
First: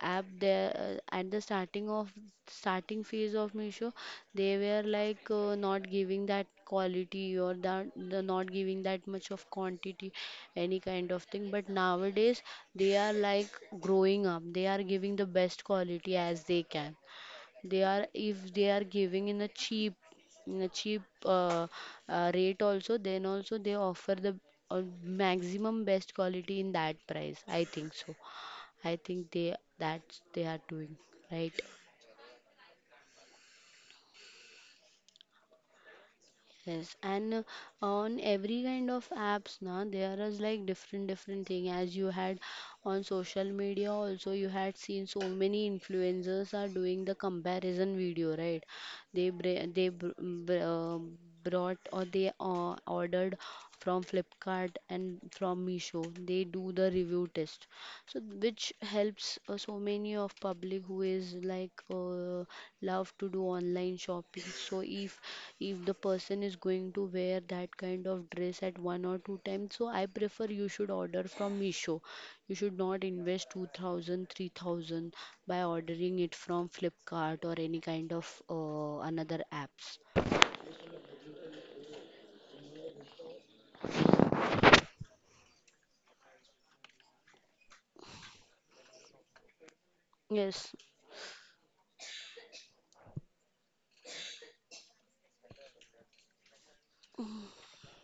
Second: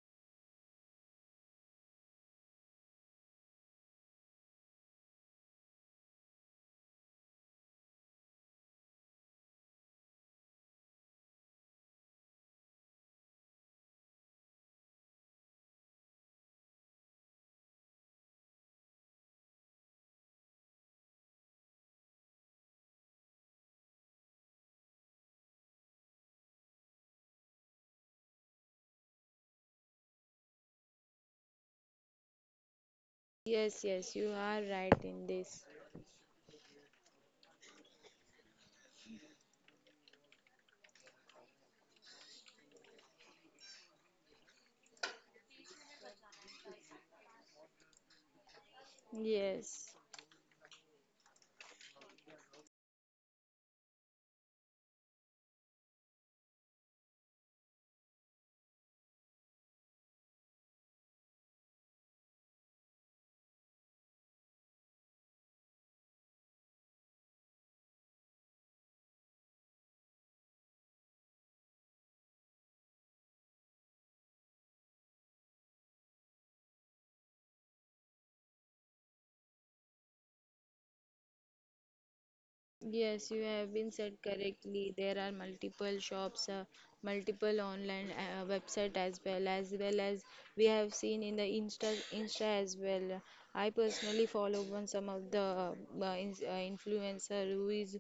S1: app, there uh, at the starting of starting phase of Meesho, they were like uh, not giving that quality, or that the not giving that much of quantity, any kind of thing. But nowadays they are like growing up. They are giving the best quality as they can. They are, if they are giving in a cheap in a cheap uh, uh, rate also, then also they offer the uh, maximum best quality in that price, I think so. I think they, that's they are doing right.
S2: Yes, yes, you are right in this.
S1: Yes, and uh, on every kind of apps now there is like different different thing, as you had on social media also. You had seen so many influencers are doing the comparison video, right? They br- they
S2: Yes.
S1: br- mm, br- uh, brought, or they uh, ordered from Flipkart, and from Meesho they do the review test. So which helps uh, so many of public who is like uh, love to do online shopping. So if if the person is going to wear that kind of dress at one or two times, so I prefer you should order from Meesho. You should not invest two thousand, three thousand by ordering it from Flipkart or any kind of uh, another apps.
S2: Yes, you have been said correctly. There are multiple shops, uh, multiple online uh, uh, website as well, as well as we
S1: Yes.
S2: have seen in the Insta, Insta as well. I personally follow one some of the uh, ins- uh, influencer who is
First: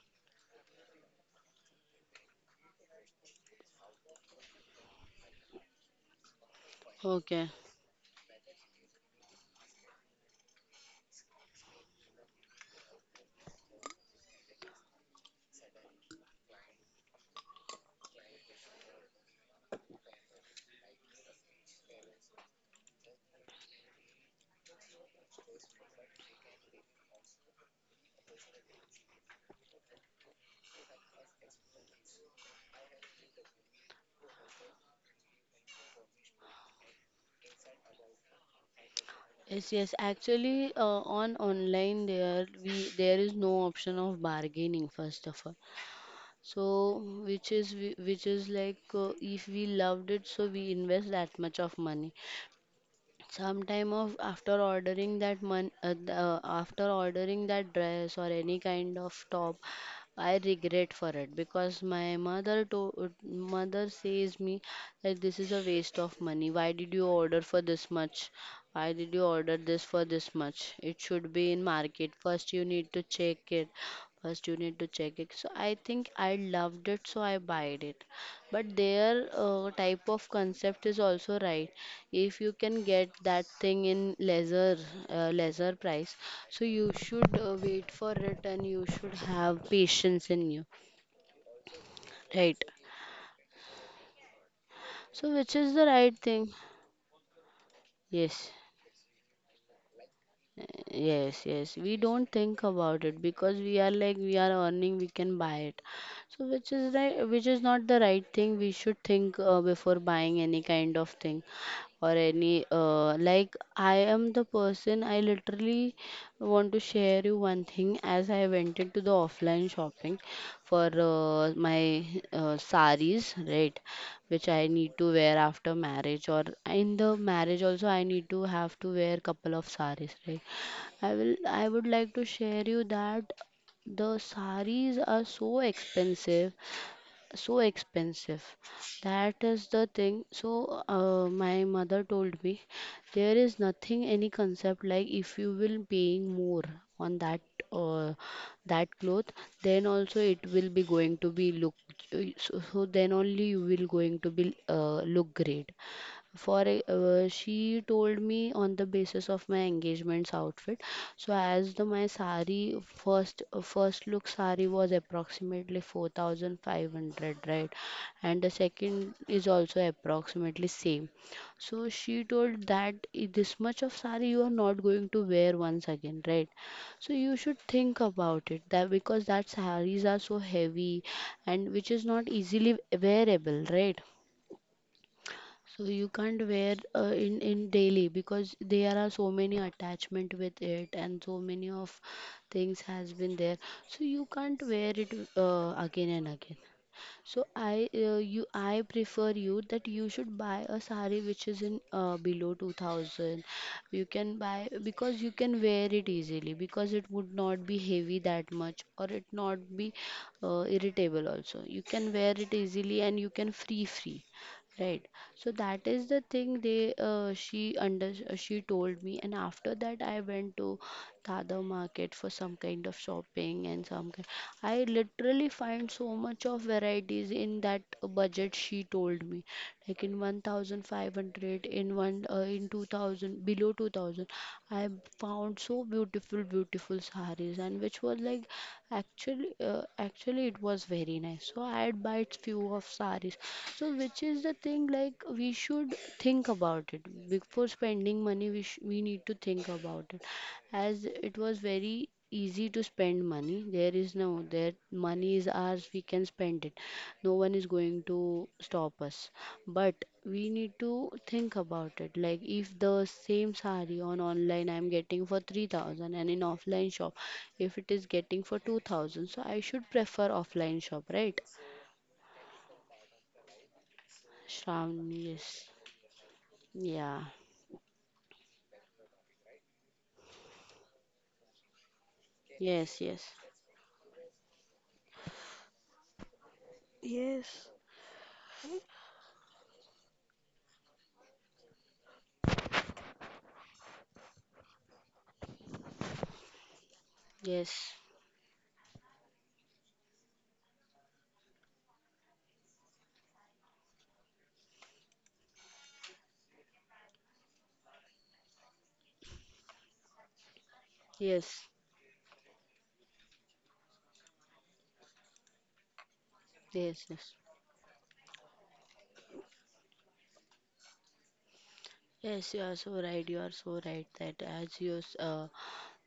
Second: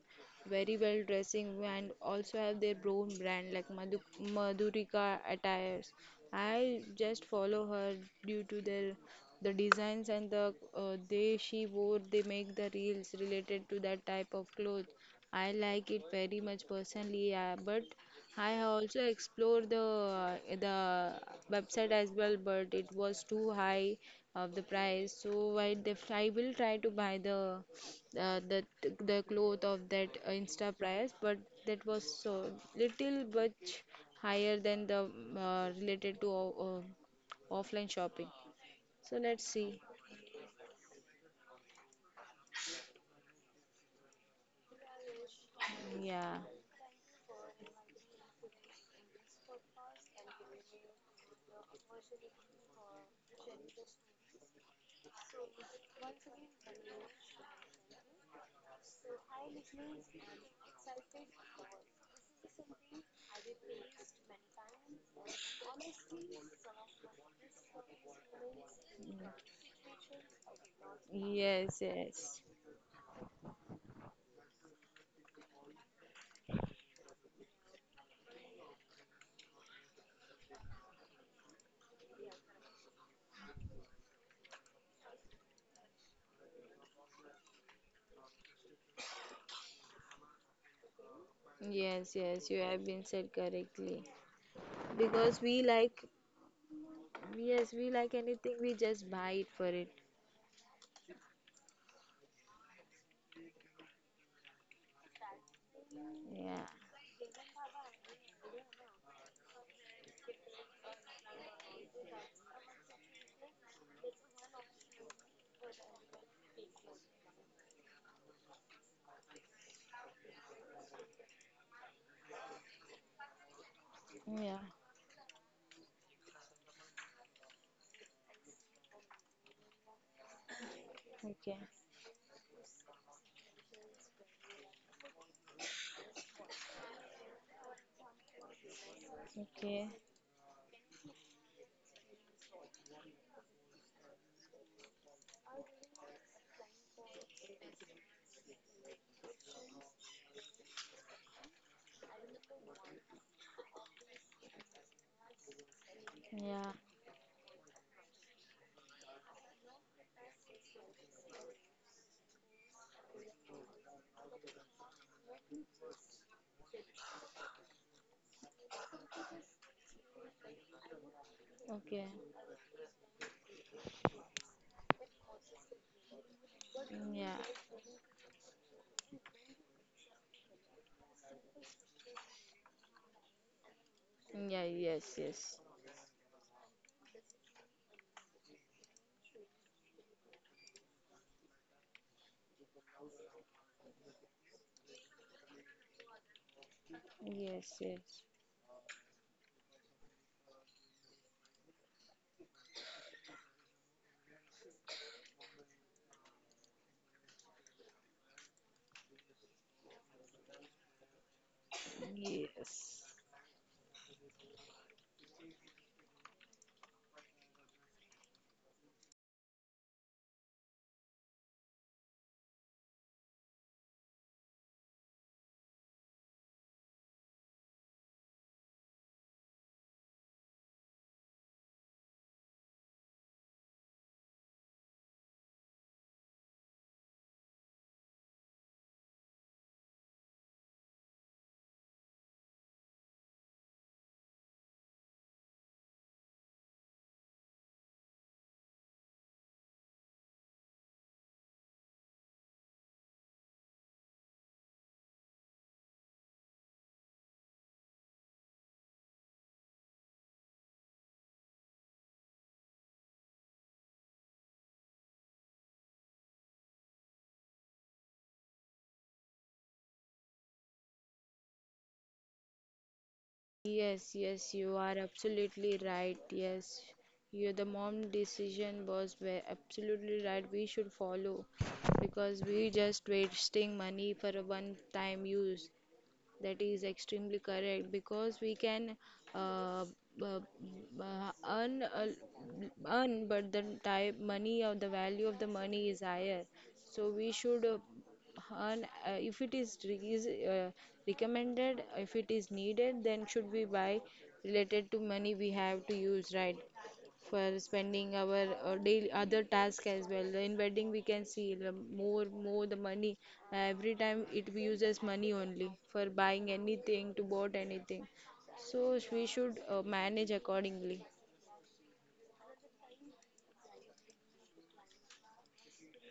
S2: very well dressing and also have their own brand like Madhu, Madhurika attires. I just
S1: Okay.
S2: follow her due to their the designs and the uh, they she wore. They make the reels related to that type of clothes. I like it very much personally, uh, but I also explore the uh, the website as well, but it was too high of the price. So i def- I will try to buy the uh, the the cloth of that Insta price, but that was so little much higher than the uh, related to uh, offline shopping, so let's see.
S1: Yes, yes. Actually, uh, on online there we there is no option of bargaining first of all.
S2: Yeah.
S1: So which is we- which is like uh, if we loved it, so we invest that much of money sometime of after ordering that mon- uh, th- uh, after ordering that dress or any kind of top. I regret for it because my mother to mother says me that this is a waste of money. Why did you order for this much? Why did you order this for this much? It should be in
S2: Yes,
S1: market.
S2: yes.
S1: First you need to check it, first you need to check it. So I think I loved it so I buyed it, but their uh, type of concept is also right. If you can get that thing in lesser, uh, lesser price, so you should uh, wait for it and you should have patience in you,
S2: Yes, yes, you
S1: right?
S2: have been said correctly.
S1: So
S2: Because
S1: which
S2: we
S1: is the
S2: like,
S1: right thing.
S2: yes, we like
S1: Yes.
S2: anything, we just buy it for it.
S1: Yes, yes. We don't think about it because we are like we are earning, we can buy it. So
S2: Yeah.
S1: which is right, which is not the right thing. We should think uh, before buying any kind of thing or any uh, like. I am the person, I literally want to share you one thing. As I went into the offline shopping for uh, my uh, saris, right? Which
S2: Yeah.
S1: I need to wear after marriage, or in the marriage also I need to have to wear couple of saris, right? I will
S2: Okay.
S1: I would like to share you that the saris are so expensive, so expensive. That is
S2: Okay.
S1: the thing. So uh, my mother told me there is nothing any concept like if you will paying more on that, uh, that cloth, then also it will be going to be look so, so then only you will going to be uh, look great. For
S2: Yeah.
S1: e- uh, she told me on the basis of my engagement's outfit. So as the my sari, first uh, first look sari was approximately four thousand five hundred, right? And the second is also approximately same. So
S2: Okay.
S1: she told that "I- this much of sari you are not going to wear once again, right? So
S2: Yeah.
S1: you should think about it, that because that saris are so heavy and which is not easily wearable, right?
S2: Yeah, yes, yes.
S1: So you can't wear uh, in in daily, because there are so many attachment with it and so many of things has been there. So you can't wear it uh, again and again. So
S2: Yes,
S1: I uh,
S2: yes.
S1: you I prefer you that you should buy a sari which is in uh, below two thousand. You can buy, because you can wear it easily because it would not be heavy that much, or it not be uh, irritable also. You can wear it easily
S2: Yes.
S1: and you can free free. Right. So that is the thing, they uh, she under uh, she told me. And after that I went to Dada market for some kind of shopping and some kind. I literally find so much of varieties in that budget she told me, like in fifteen hundred, in one uh, in two thousand, below two thousand. I found so beautiful beautiful saris and which was like, actually uh, actually it was very nice. So I had bought few of saris. So which is the thing like we should think about it. Before spending money we sh- we need to think about it, as it was very easy to spend money. There is no, that money is ours, we can spend it, no one is going to stop us. But we need to think about it, like if the same sari on online I'm getting for three thousand and in offline shop if it is getting for two thousand, so I should prefer offline shop, right?
S2: Yes, yes, you are
S1: Shravani, yes,
S2: absolutely right. Yes,
S1: yeah.
S2: you, the mom decision was ve- absolutely right. We should follow because we
S1: Yes,
S2: just
S1: yes.
S2: wasting money for a one time use. That is extremely
S1: Yes.
S2: correct because we can uh, b- b- earn, a l- earn, but the type money or the value of the money is higher. So we should uh,
S1: Yes,
S2: earn uh, if it is, re- is uh, recommended, if it is needed, then should we buy related to money we have to use, right? For spending our uh, daily other task as well. In wedding, we can see the
S1: yes,
S2: more more the money. Every time it we uses money only for buying
S1: yes,
S2: anything to
S1: yes.
S2: bought anything. So we should uh, manage accordingly.
S1: Yes, you are so right. You are so right that as you, s- uh,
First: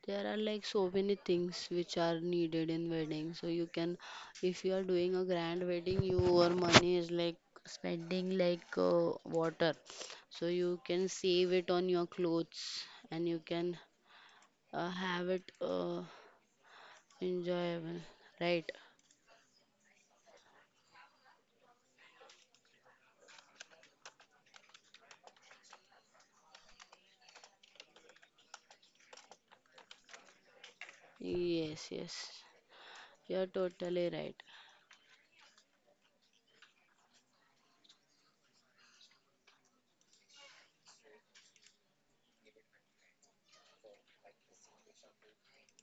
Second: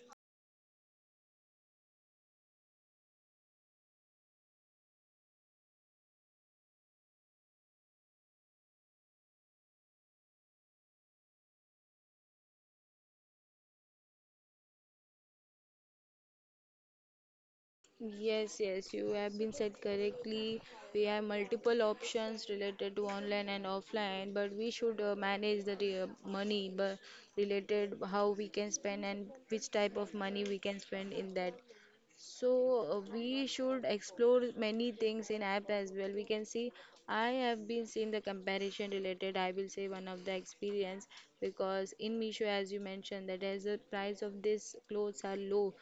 S1: there are like so many things which are needed in wedding. So you can, if you are doing a grand wedding, your money is like spending like uh, water. So you can save it on your clothes and you can uh, have it uh, enjoyable,
S2: Yes,
S1: right?
S2: yes, you have been said correctly. We have multiple options related to online and offline, but we should uh, manage the re- uh, money, but related how we can spend and which type of money we can spend in that.
S1: Yes, yes.
S2: So uh,
S1: You
S2: we
S1: are
S2: should
S1: totally right.
S2: explore many things in app as well. We can see I have been seeing the comparison related. I will say one of the experience because in Meesho, as you mentioned, that as the price of this clothes are low,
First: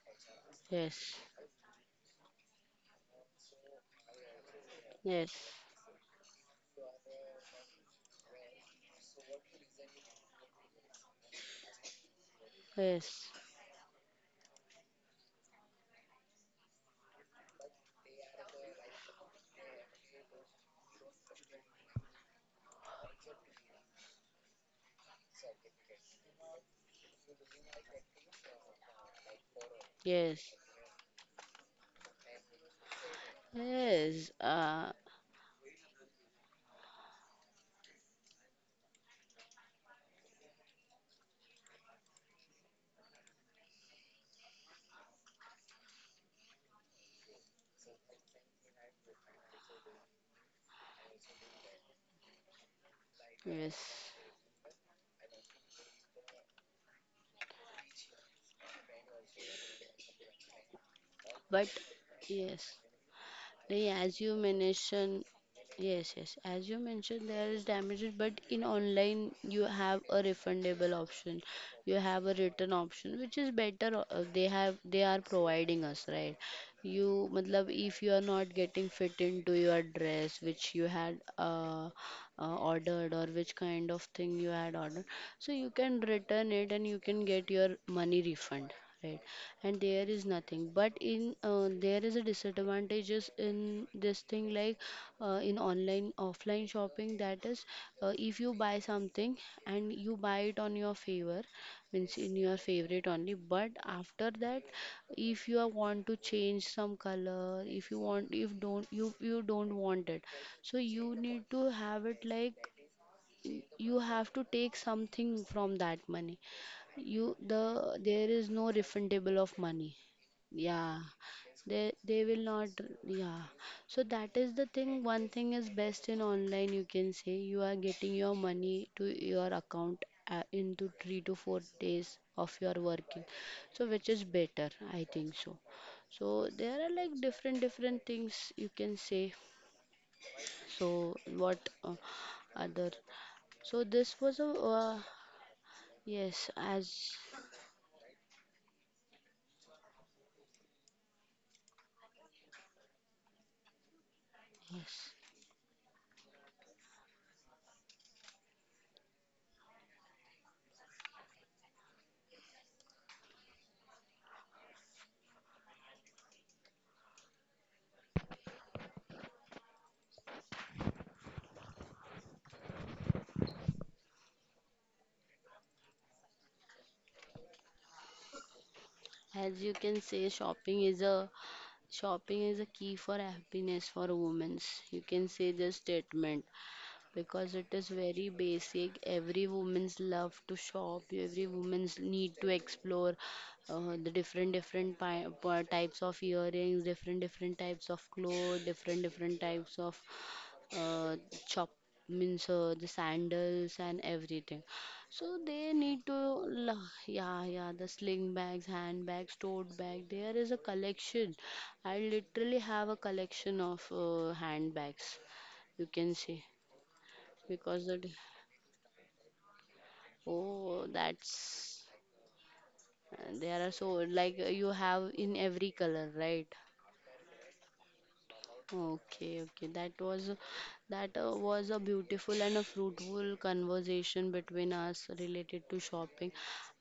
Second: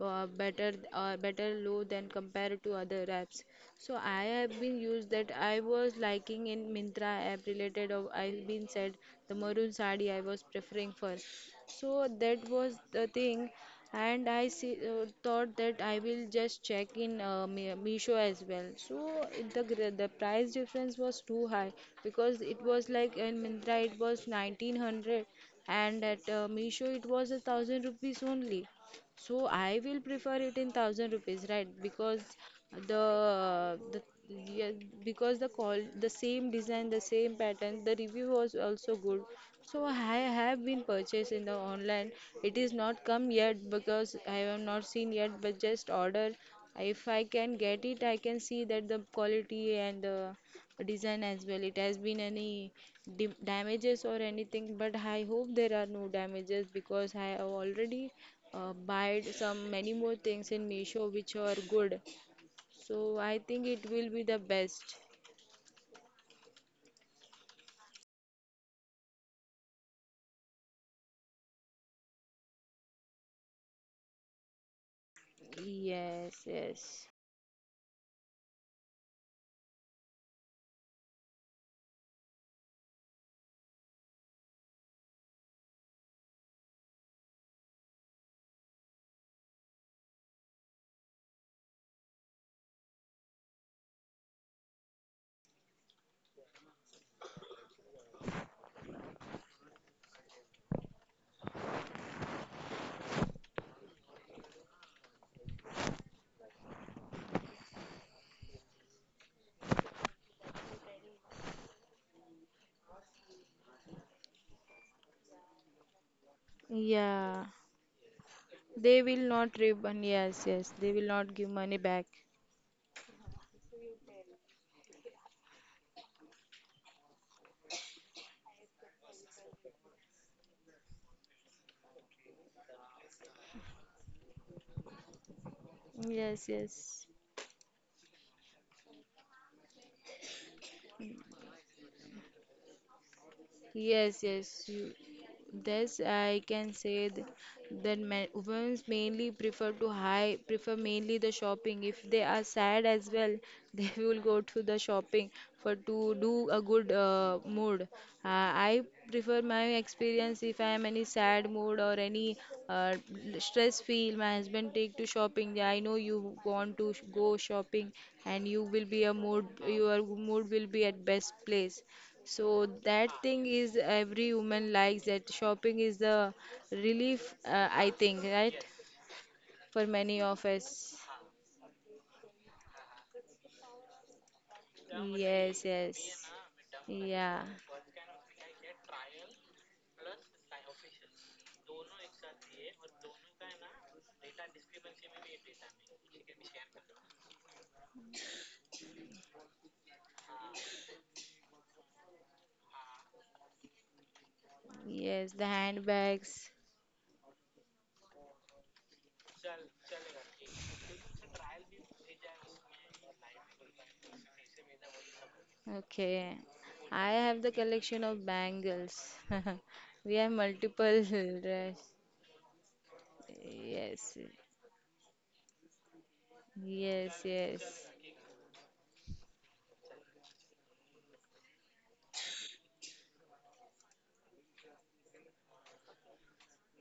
S2: uh, better uh,
S1: Yes,
S2: better low than compared to other apps. So I have been used
S1: yes,
S2: that I was liking in Mintra app related of I've been said the maroon sari I was preferring for. So that was the
S1: yes,
S2: thing, and I see, uh, thought that I will just check in uh, Me- Meesho as well. So it- the gr- the price difference was too high because it was like uh, in Myntra it was nineteen hundred and at uh, Meesho it was a thousand rupees only. So I will prefer
S1: yes.
S2: it in thousand rupees, right? Because the the
S1: Yes,
S2: yeah,
S1: uh,
S2: because the call the same design, the same pattern, the review was also good. So I have been purchased in the online. It is not come yet because I have not seen yet, but just order. If I can get it, I can see that the quality and the design as well. It has been any dim damages
S1: yes,
S2: or anything, but I hope there are no damages because I have already uh, buyed some many more things in Meesho which are
S1: but
S2: good.
S1: yes,
S2: So I think
S1: they
S2: it will
S1: as
S2: be
S1: you
S2: the best.
S1: mentioned, yes, yes, as you mentioned, there is damages, but in online you have a refundable option, you have a return option, which is better. uh, They have they are providing us, right?
S2: Yes,
S1: You
S2: yes.
S1: matlab if you are not getting fit into your dress which you had uh, uh, ordered or which kind of thing you had ordered, so you can return it and you can get your money refund, right? And there is nothing, but in uh, there is a disadvantages in this thing, like uh, in online offline shopping, that is, uh, if you buy something and you buy it on your favor, means in your favorite only. But after that, if you are want to change some color, if you want, if don't you you don't want it, so you need to have it like, you have to take something from that money. you
S2: Yeah,
S1: the there is no
S2: they will
S1: refundable of
S2: not
S1: money.
S2: refund. Yes, yes, they
S1: Yeah,
S2: will not give money
S1: they
S2: back.
S1: they will not. Yeah. So that is the thing, one thing is best in online, you can say you are getting your money to your account uh, into three to four days of your working. So which is better, I think so. So
S2: Yes,
S1: there are
S2: yes.
S1: like different different things you can say. So what, uh, other, so this
S2: Yes,
S1: was a
S2: yes. You,
S1: uh,
S2: this I
S1: yes,
S2: can say
S1: as
S2: th- that men, women mainly prefer to high prefer mainly the shopping. If they are sad as well, they will go to the
S1: yes,
S2: shopping for to do a good uh, mood. Uh, I prefer my experience if I am any sad mood or any uh, stress feel. My husband take to shopping. Yeah, I know you want to sh- go shopping, and you will be a mood. Your mood will be at best place. So that thing is every woman likes that shopping is the relief, uh, I think, right?
S1: as you
S2: For
S1: can
S2: many
S1: say,
S2: of
S1: shopping
S2: us.
S1: is a shopping is a key for happiness for women's. You can say
S2: Yes,
S1: this
S2: yes.
S1: statement,
S2: Yeah,
S1: because it is very basic. Every woman's love to shop. Every woman's need to explore uh, the different different pi- pa- types of earrings, different different types of clothes, different different types of uh, chop, means uh, the sandals and everything.
S2: yes,
S1: So
S2: the
S1: they need to
S2: handbags.
S1: la- yeah yeah, the sling bags, handbags, tote bag. There is a collection. I literally have a collection of uh, handbags. You can
S2: Okay.
S1: see,
S2: I have the
S1: because that,
S2: collection of bangles. We have
S1: oh
S2: multiple.
S1: that's,
S2: dress-
S1: uh, there are so
S2: Yes,
S1: like uh, you have in every color, right?
S2: yes, yes.
S1: Okay, okay. That was, that uh, was a beautiful and a fruitful conversation between us related to shopping.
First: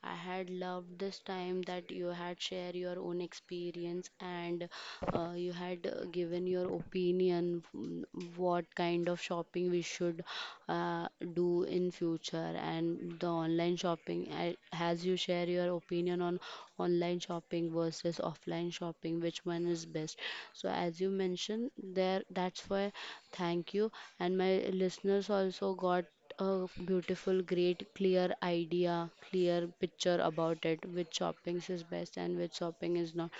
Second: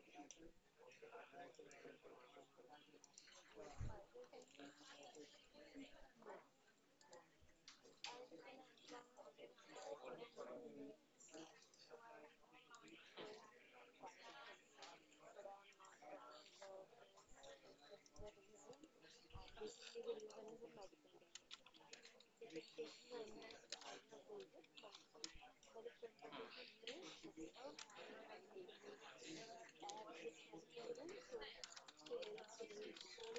S1: I had loved this time that you had shared your own experience and uh, you had uh, given your opinion, mm, what kind of shopping we should uh, do in future, and the online shopping. I, as you share your your opinion on online shopping versus offline shopping, which one is best. So as you mentioned there, that's why thank you. And my listeners also got a beautiful, great, clear idea, clear picture about it, which shopping is best and which shopping is not.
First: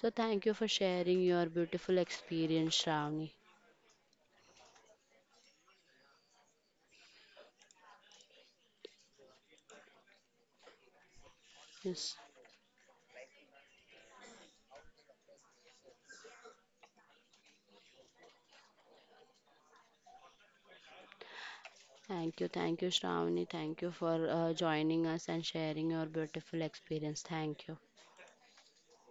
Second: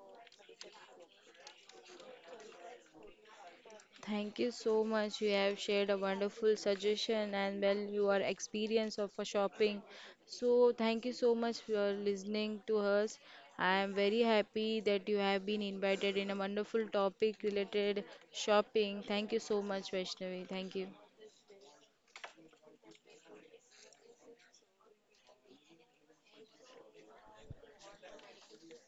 S1: So thank you for sharing your beautiful experience, Shravani.
S2: Thank you so much. You have shared a wonderful suggestion and well your experience of a shopping. So thank you so much for
S1: Yes.
S2: listening to us. I am very happy that you have been invited in a wonderful topic related shopping. Thank you so much, Vaishnavi. Thank you.
S1: Thank you, thank you, Shravani. Thank you for uh, joining us and sharing your beautiful experience. Thank you.